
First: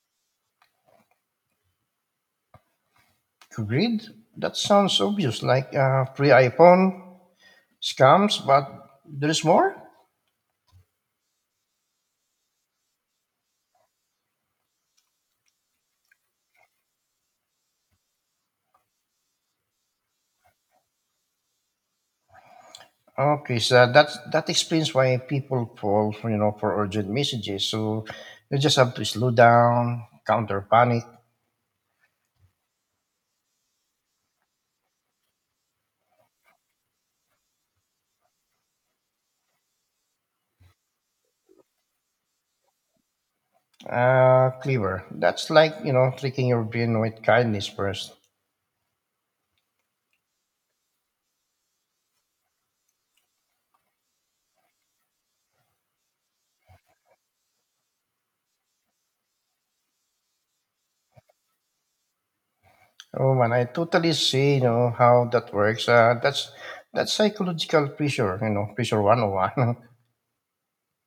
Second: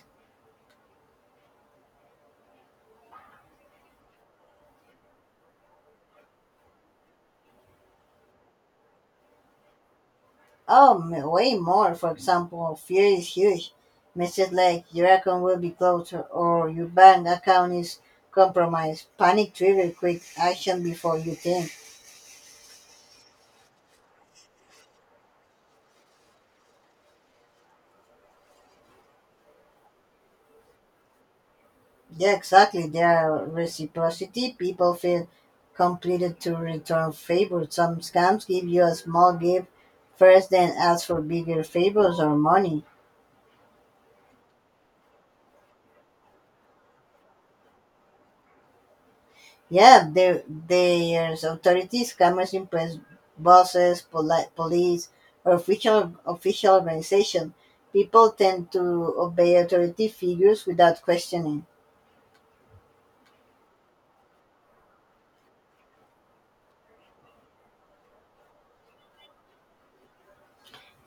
S1: Greed? That sounds obvious, like free iPhone scams, but there is more.
S2: Way more. For example, fear is huge. Messages like your account will be closed or your bank account is compromised. Panic trigger quick action before you think.
S1: Okay, so that that explains why people fall, for, for urgent messages. So you just have to slow down, counter panic.
S2: Yeah, exactly. There are reciprocity. People feel completed to return favors. Some scams give you a small gift first, then ask for bigger favors or money.
S1: Clever. That's like, you know, tricking your brain with kindness first.
S2: Yeah, there's authorities, scammers impress bosses, police, or official organization. People tend to obey authority figures without questioning.
S1: Oh man, I totally see, you know, how that works. That's psychological pressure, you know, pressure 101.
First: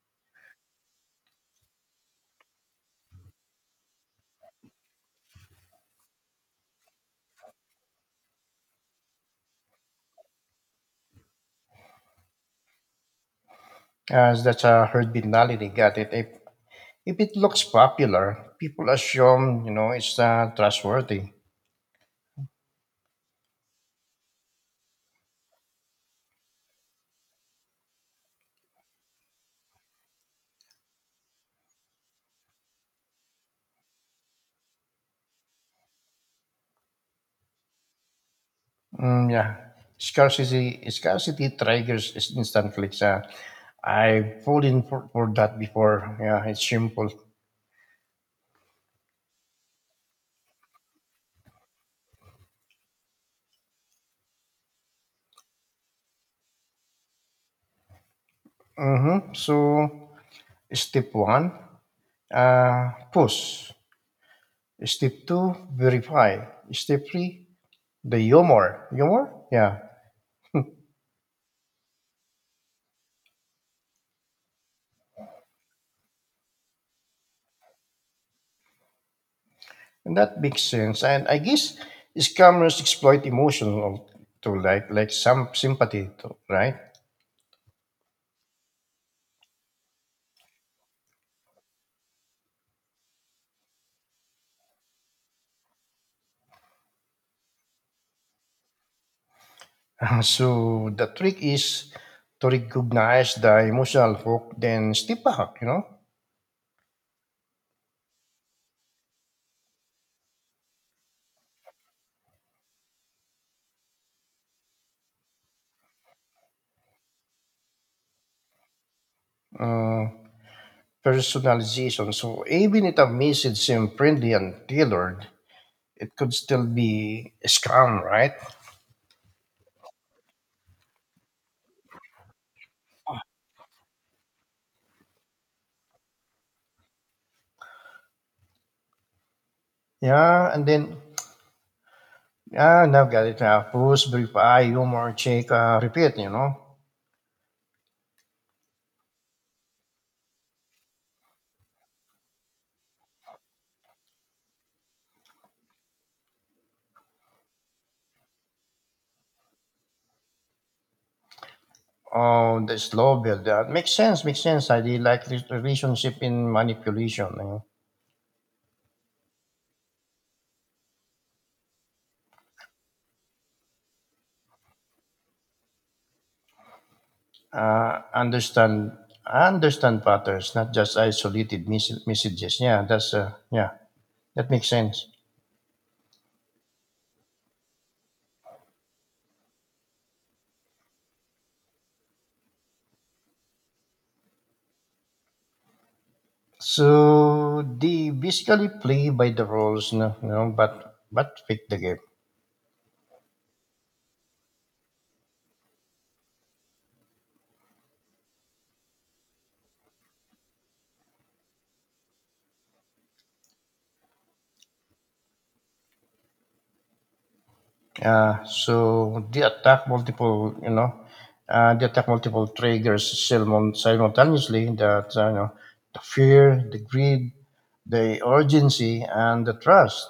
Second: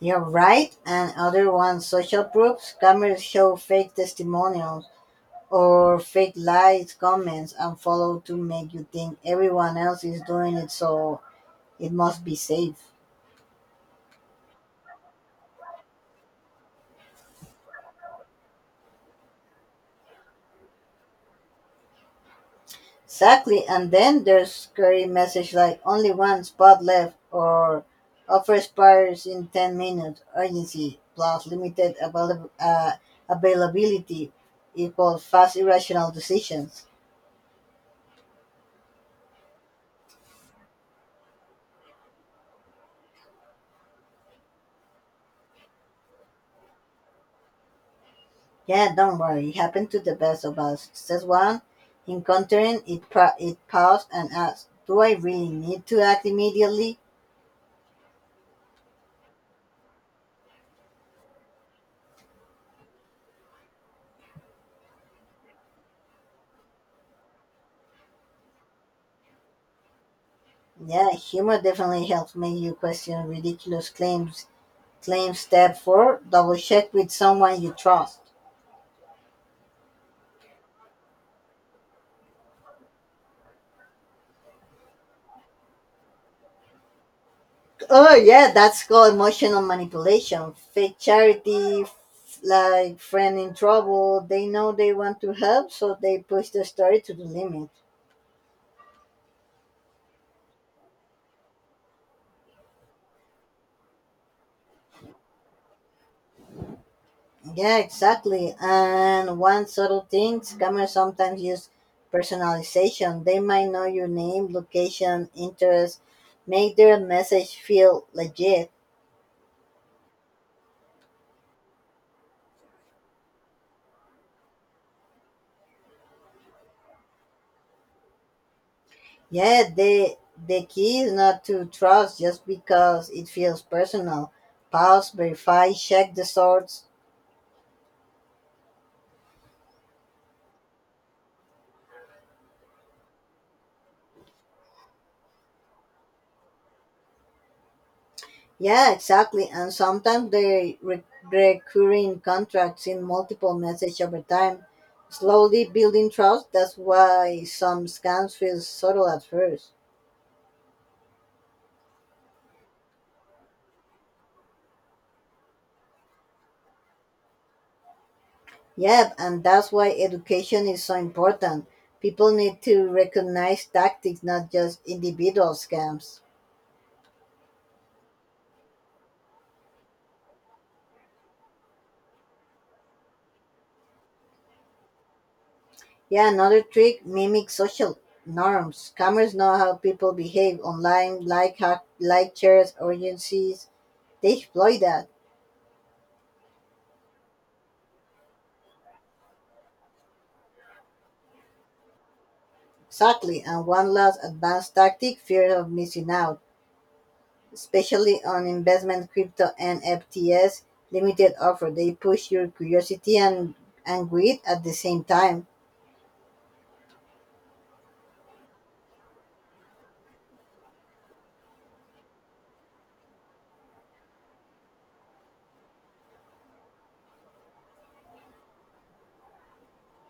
S2: You're right, and other ones, social proofs, scammers show fake testimonials or fake likes, comments, and follow to make you think everyone else is doing it, so it must be safe.
S1: [LAUGHS] As that's a herd mentality, got it. If it looks popular, people assume, you know, it's trustworthy.
S2: Exactly, and then there's scary message like only one spot left or offer expires in 10 minutes, urgency plus availability equals fast irrational decisions.
S1: Mm, yeah. Scarcity triggers is instant clicks. I've fallen for that before. Yeah, it's simple.
S2: Yeah, don't worry, it happened to the best of us. That's one, encountering it, paused and asked, do I really need to act immediately?
S1: Mm-hmm. So step one, push. Step two, verify. Step three, the humor. Humor? Yeah.
S2: Yeah, humor definitely helps make you question ridiculous claims. Claim step four, double check with someone you trust.
S1: And that makes sense. And I guess scammers exploit emotional to like some sympathy to, right?
S2: Oh yeah, that's called emotional manipulation. Fake charity, like friend in trouble. They know they want to help, so they push the story to the limit.
S1: [LAUGHS] So the trick is to recognize the emotional hook, then step back, you know?
S2: Yeah, exactly. And one subtle things, scammers sometimes use personalization. They might know your name, location, interest, make their message feel legit.
S1: Uh, Personalization. So even if a message seems friendly and tailored, it could still be a scam, right?
S2: Yeah, the key is not to trust just because it feels personal. Pause, verify, check the source.
S1: Yeah, and then now got it now. Pause, brief eye, humor, check, repeat, you know.
S2: Yeah, exactly. And sometimes recurring contracts in multiple message over time, slowly building trust. That's why some scams feel subtle at first.
S1: Oh, the slow build. That makes sense, makes sense. I did like relationship in manipulation. You know?
S2: Yeah, and that's why education is so important. People need to recognize tactics, not just individual scams.
S1: uh, understand Understand patterns, not just isolated messages. Yeah, that makes sense.
S2: Yeah, another trick mimic social norms. Scammers know how people behave online, like hack, like shares, urgencies. They exploit that.
S1: So they basically play by the rules, no, you know, but pick the game.
S2: Exactly. And one last advanced tactic fear of missing out, especially on investment, crypto, and FTS limited offer. They push your curiosity and greed at the same time.
S1: Uh, so they attack multiple, you know, they attack multiple triggers simultaneously. That you know, the fear, the greed, the urgency, and the trust.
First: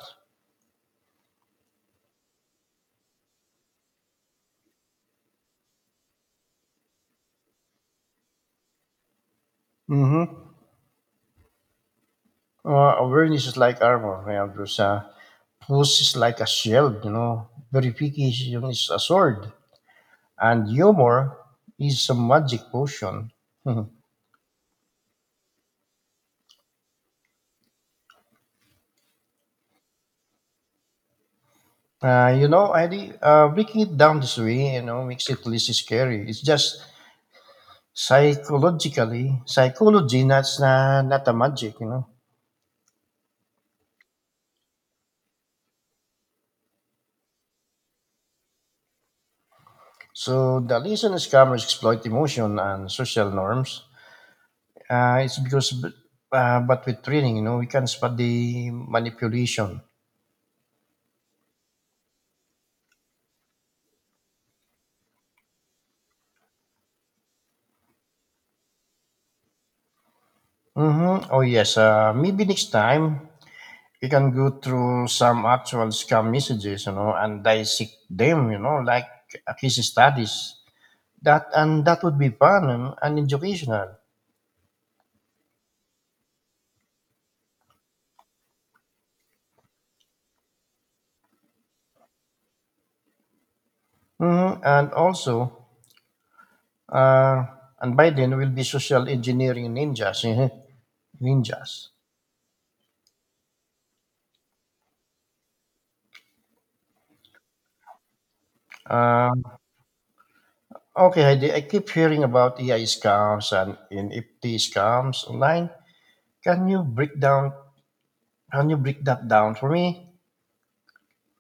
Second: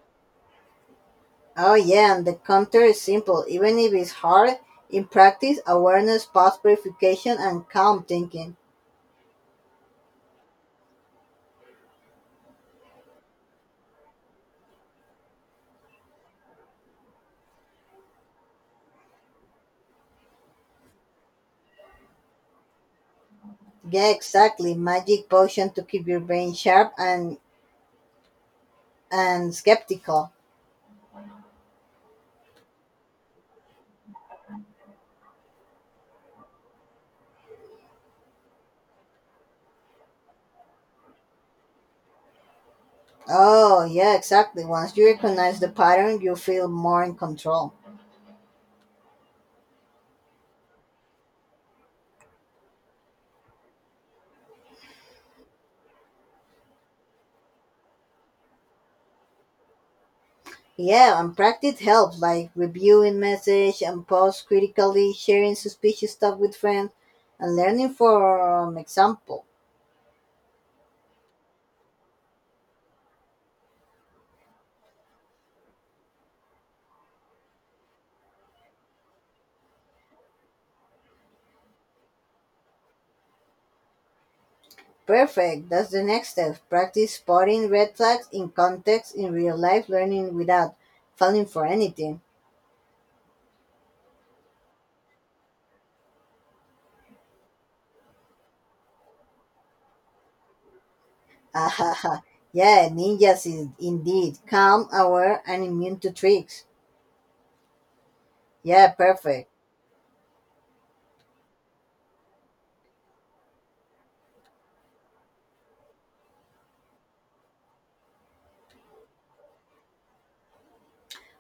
S2: Oh, yeah, and the counter is simple. Even if it's hard, in practice, awareness, past verification, and calm thinking.
S1: hmm awareness is like armor. Yeah, because puss is like a shield. You know, verification is a sword, and humor is a magic potion. Mhm.
S2: Yeah, exactly. Magic potion to keep your brain sharp and skeptical.
S1: You know, Eddie, breaking it down this way, you know, makes it less scary. It's just psychologically psychology that's not a magic, you know.
S2: Oh, yeah, exactly. Once you recognize the pattern, you feel more in control.
S1: So the reason scammers exploit emotion and social norms, uh, it's because b- but with training you know we can spot the manipulation.
S2: Yeah, and practice helps, like reviewing message and post critically, sharing suspicious stuff with friends, and learning from example.
S1: Mm-hmm. Oh yes, maybe next time we can go through some actual scam messages, you know, and dissect them, you know, like a case studies. That would be fun and educational.
S2: Perfect. That's the next step. Practice spotting red flags in context in real life, learning without falling for anything.
S1: Mm-hmm. And also, Uh, and by then, we'll be social engineering ninjas. [LAUGHS] Ninjas.
S2: Ahaha. Yeah, ninjas is indeed calm, aware, and immune to tricks. Yeah,
S1: Uh,
S2: perfect.
S1: okay, Heidi, I keep hearing about AI scams and NFT scams online. Can you break down? Can you break that down for me?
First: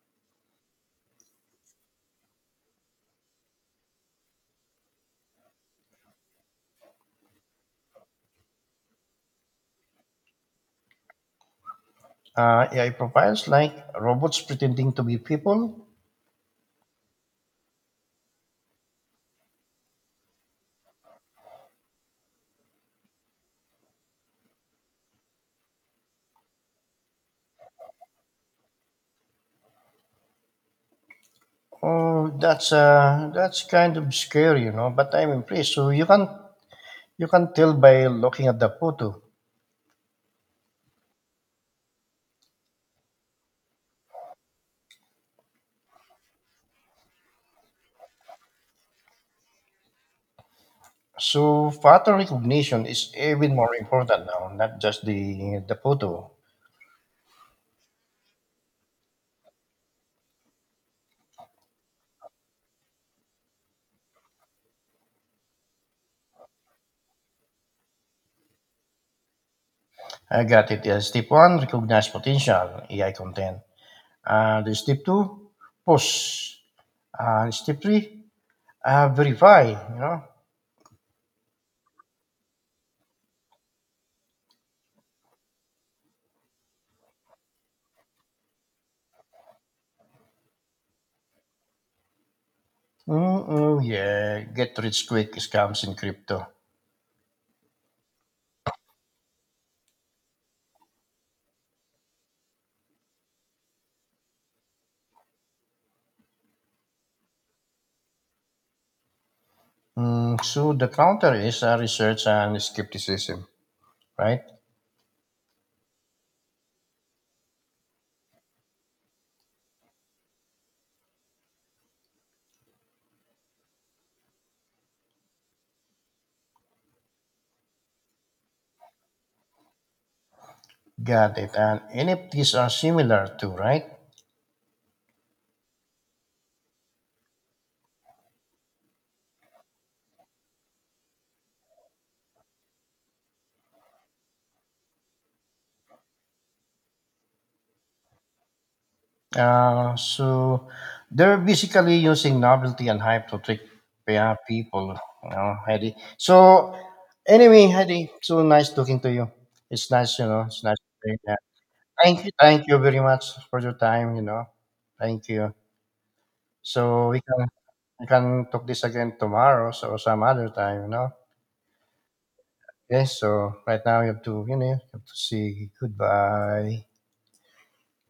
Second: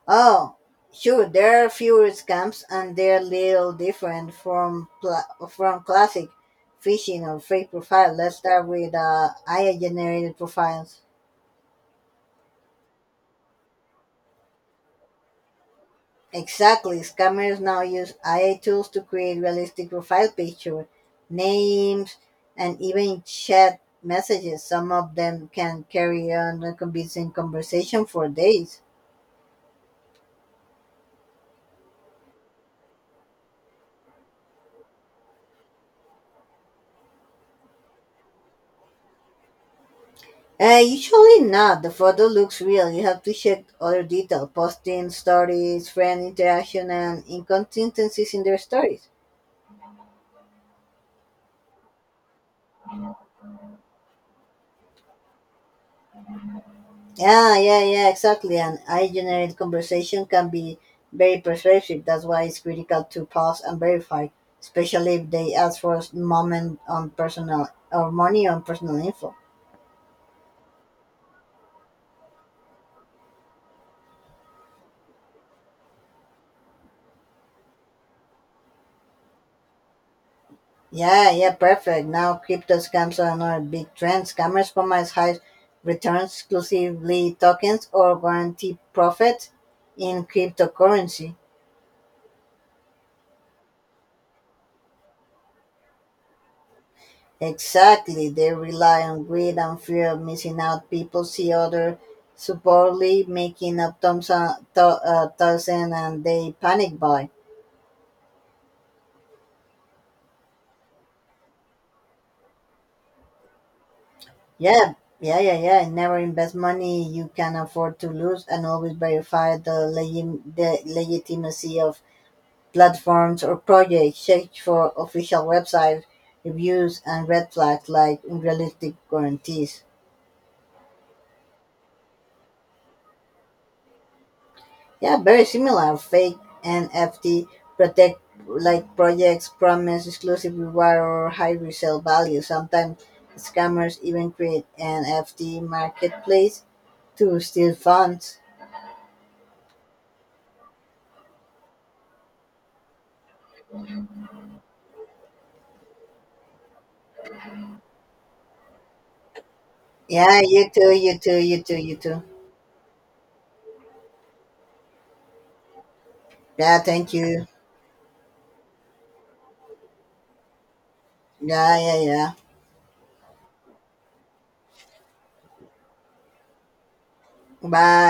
S2: Oh, sure. There are fewer scams, and they're little different from classic phishing or fake profile. Let's start with AI generated profiles.
S1: AI profiles like robots pretending to be people.
S2: Exactly. Scammers now use AI tools to create realistic profile pictures, names, and even chat messages. Some of them can carry on a convincing conversation for days.
S1: Oh, that's kind of scary, you know. But I'm impressed. So you can tell by looking at the photo.
S2: Usually not. The photo looks real. You have to check other detail, posting, stories, friend interaction, and inconsistencies in their stories.
S1: So photo recognition is even more important now, not just the photo.
S2: Yeah, yeah, yeah, exactly. And I generate conversation can be very persuasive. That's why it's critical to pause and verify, especially if they ask for a moment on personal or money on personal info.
S1: I got it. Step one, recognize potential AI content. The Step two, post. Step three, verify. You know,
S2: Yeah, yeah, perfect. Now crypto scams are another big trend. Scammers promise high returns, exclusively tokens, or guarantee profits in cryptocurrency.
S1: mm, yeah, get rich quick scams in crypto.
S2: Exactly. They rely on greed and fear of missing out. People see other supposedly making up thousand, thousand and they panic buy.
S1: Mm, so the counter is research and skepticism, right?
S2: Yeah, yeah, yeah, yeah. Never invest money you can afford to lose and always verify the, the legitimacy of platforms or projects. Check for official website reviews and red flags like unrealistic guarantees.
S1: Got it. And NFTs are similar too, right?
S2: Yeah, very similar. Fake NFT protect like projects promise exclusive reward or high resale value. Sometimes scammers even create NFT marketplace to steal funds.
S1: So they're basically using novelty and hype to trick, yeah, people, you know, Heidi. So anyway, Heidi, so nice talking to you. It's nice, you
S2: Yeah,
S1: know, it's
S2: you
S1: nice.
S2: too,
S1: Doing
S2: you
S1: that.
S2: too, you too, you too.
S1: Thank you very much for your time, you know. Thank you.
S2: Yeah,
S1: So
S2: thank
S1: we can
S2: you.
S1: talk this again tomorrow, so some other time, you know.
S2: Yeah, yeah, yeah.
S1: Okay, so right now you have to, you know, you have to say goodbye.
S2: Bye.